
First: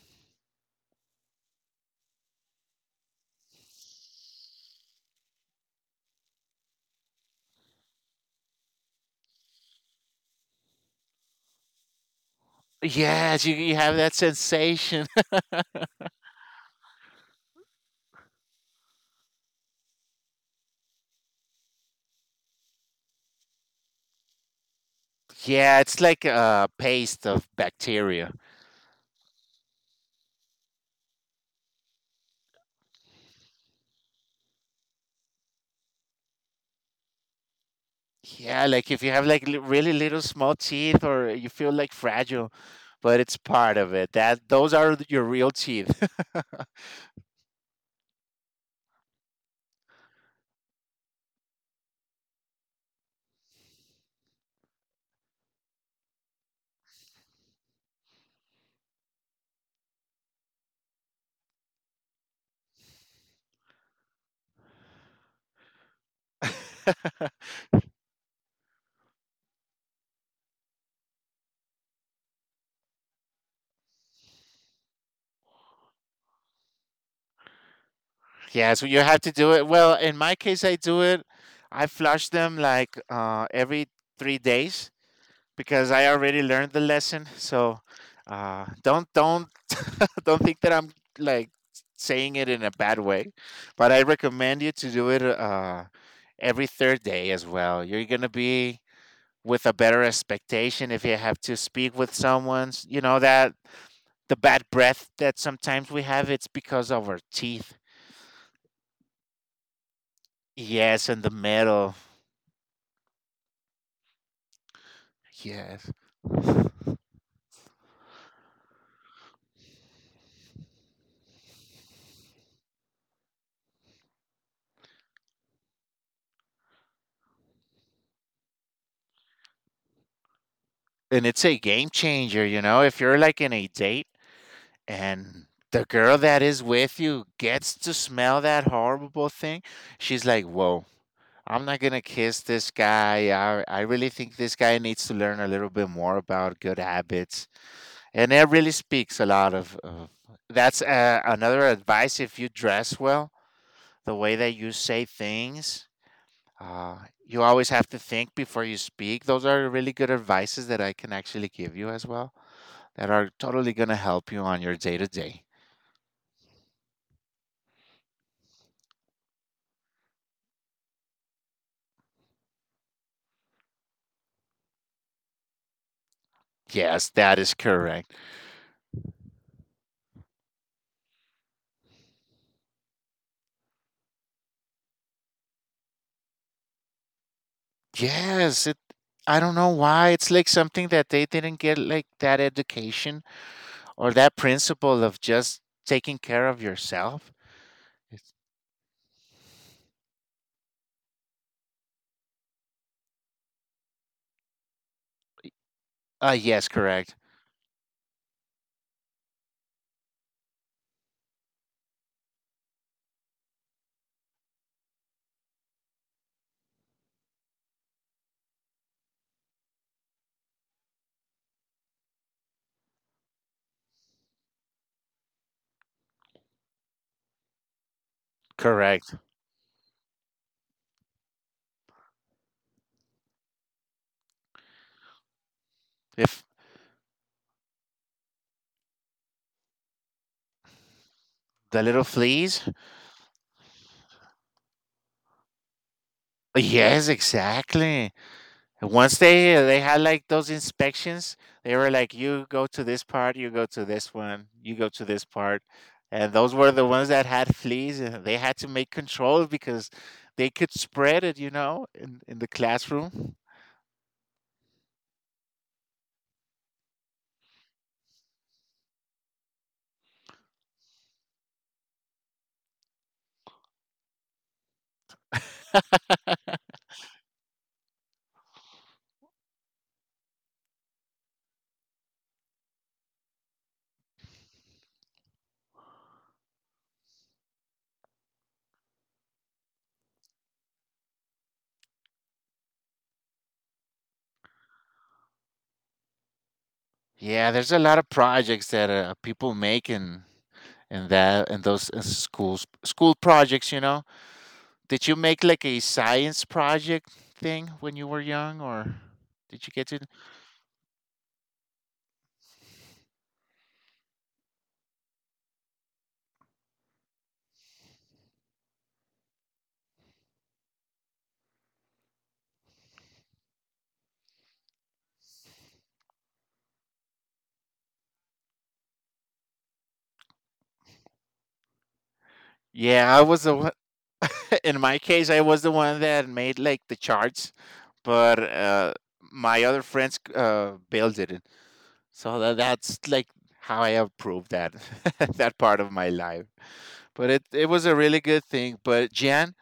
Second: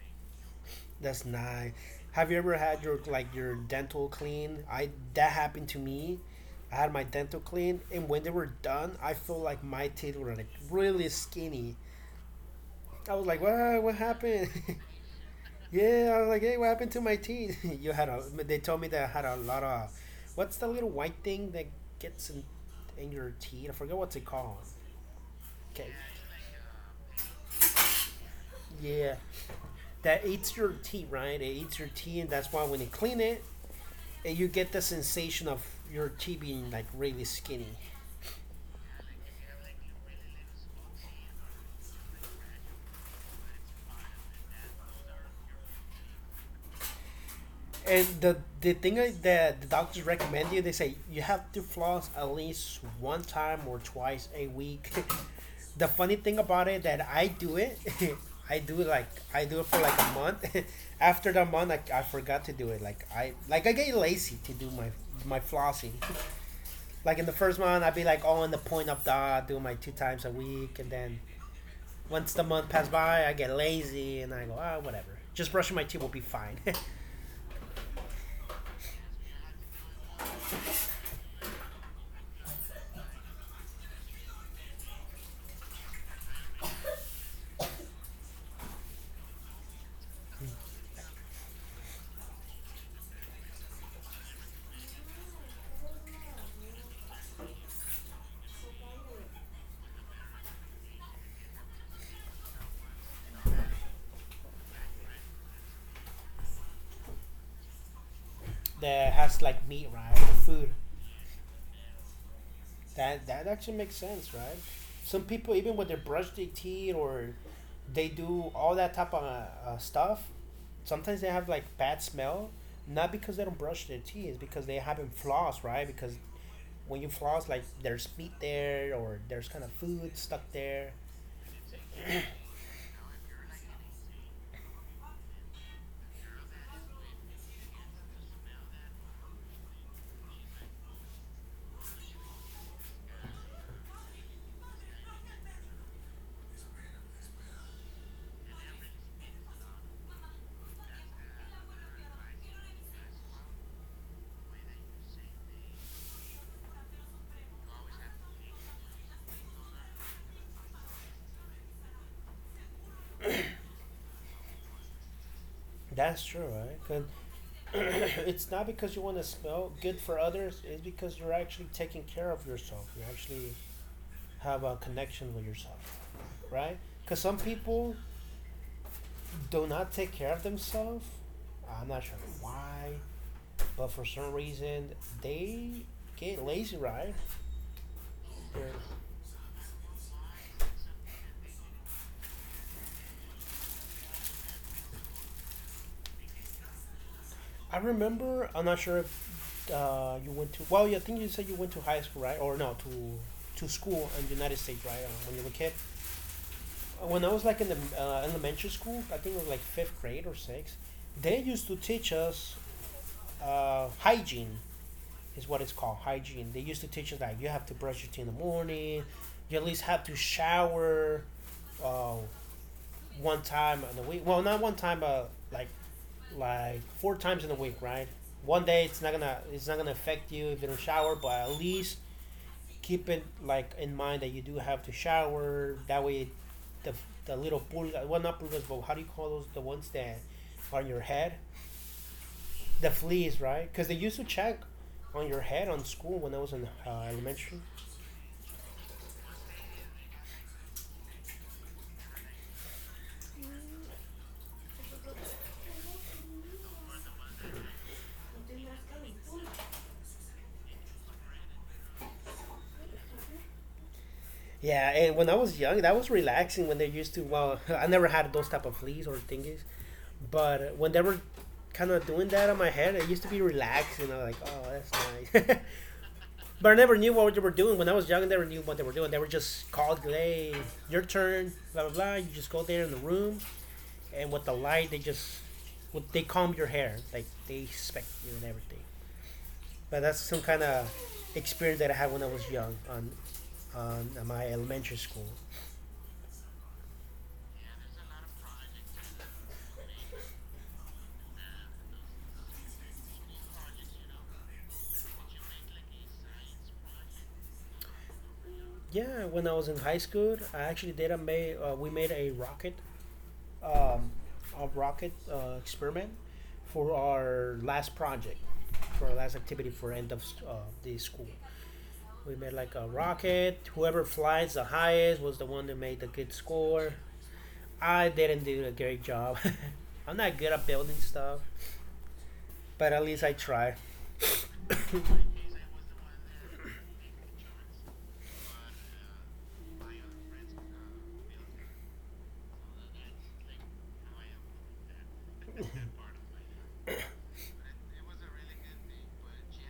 That's nice. Have you ever had your dental clean? I That happened to me. I had my dental clean, and when they were done, I felt like my teeth were like really skinny. I was like, Yes, you "What? What have that happened?" sensation. (laughs) Yeah, I was like, "Hey, what happened to my teeth?" (laughs) you had a. They told me that I had a lot of. What's the little white thing that gets in your teeth? I forget what's it called. Yeah, Okay. it's like a paste of bacteria. Yeah, that eats your teeth, right? It eats your teeth, and that's why when you clean it, and you get the sensation of your tea being like really skinny. Yeah, like if you have like really little small teeth or you feel like fragile, but it's part of it. That those are your real teeth. And the thing that the doctors recommend you, they say you have to floss at least one time or twice a week. (laughs) The funny thing about it that (laughs) I do it like I do it for like a month. (laughs) After the month, I forgot to do it. Like I get lazy to do my flossing. (laughs) Like in the (laughs) first month, I'd be like, "Oh, on the point of that doing my two times a week," and then once the month passes by, I get lazy and I go, "Ah, oh, whatever. Just brushing my teeth will be fine." Yeah, so you have to do it. Well, in my case, I do it. I flush them like every 3 days, because I already learned the lesson. So don't (laughs) don't think that I'm like saying it in a bad way, but I recommend you to do it every third day as well. You're gonna be with a better expectation if you have to speak with someone. You know that the bad breath that sometimes we have it's because of our teeth. (laughs) That has like meat, right? Or food. Yes, and the metal. That actually makes sense, right? Some people, even when Yes. they brush their (sighs) teeth or they do all that type of stuff, sometimes they have like bad smell. Not because they don't brush their teeth, it's because they haven't flossed, right? Because when you floss, like there's meat there or there's kind of food stuck there. And it's a game changer, you know. If you're like in a date and the girl that is with you gets to smell that horrible thing, she's like, "Whoa, I'm not gonna kiss this guy. I really think this guy needs to learn a little bit more about good habits." And it really speaks a lot of that's another advice. If you dress well, the way that you say things, uh, you always have to think before you speak. Those are really good advices that I can actually give you as well. That are totally gonna help you on your day to day. That's true, right? 'Cause (clears throat) it's not because you want to smell good for others. It's because you're actually taking care of yourself. You actually have a connection with yourself, right? Yes, Because that some is people correct. do not take care of themselves. I'm not sure why, but for some reason they get lazy, right? Yes, it They're- I don't know why it's like something that they didn't get like that education or that principle of just taking care of yourself. I It's- remember. I'm not sure if you went to. Well, yeah, I think you said you went to high school, right? Or no, to school in the United States, right? When you were a kid. Yes, correct. When I was like in the elementary school, I think it was like fifth grade or sixth, they used to teach us hygiene, is what it's called, hygiene. They used to teach us that you have to brush your teeth in the morning, you at least have to shower uh, one time in a week. Well, not one time, but like four times in a week, right? One day it's not Correct. gonna it's not gonna affect you if you don't shower, but at least keep it like in mind that you do have to shower. That way, If the the little pulgas, well, not pulgas, but how do you call those? The ones that on your head, the little fleas? (laughs) the fleas, right? Because they used to check on your head on school when I was in Yes, elementary. exactly. And once they had like those inspections, they were like, "You go to this part, you go to this one, you go to this part," and those were the ones that had fleas, and they had to make controls because they could spread it, you know, in the classroom. Yeah, and when I was young, that was relaxing when they used to. Well, (laughs) I never had those type of fleas or thingies, but when they were kind of doing that on my head, it used to be relaxing. I was like, "Oh, that's nice." (laughs) But I never knew what they were doing when I was young. I never knew what they were doing. They were just called, "Hey, your turn." Blah blah blah. You just go there in the room, and with the light, they comb your hair, like they inspect you and everything. But that's some kind of experience that I had when I was young on my elementary school. Yeah, there's a lot of projects that people make in that in those schools school projects, you know. Did you make like a science project thing when you were young, or Yeah, when I did was you in get high to? school, I actually did a made we made a rocket um, experiment for our last project, for our last activity, for end of the school. We made like a rocket. Whoever flies the highest was the one that made the good score. I didn't do a great job. (laughs) I'm not good at building stuff, but at Yeah, I least I was the one- try. in my case, I was the one that made like the charts, but my other friends built it. So that's like how I have proved that (laughs) that part of my life. But it was a really good thing. But Jan,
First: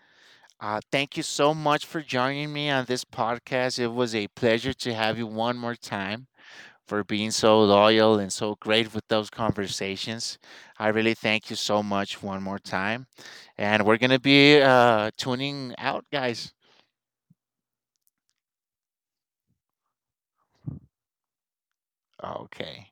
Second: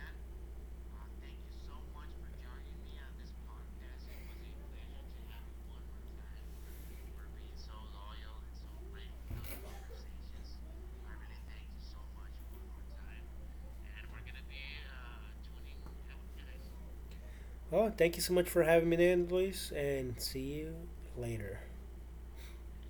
thank you so much for joining me on this podcast. It was a pleasure to have you one more time for being so loyal and so great with those conversations. I really thank you so much one more time. And we're going to be tuning out, guys. Well, thank you so much for having me in, Luis, and see you later. Okay.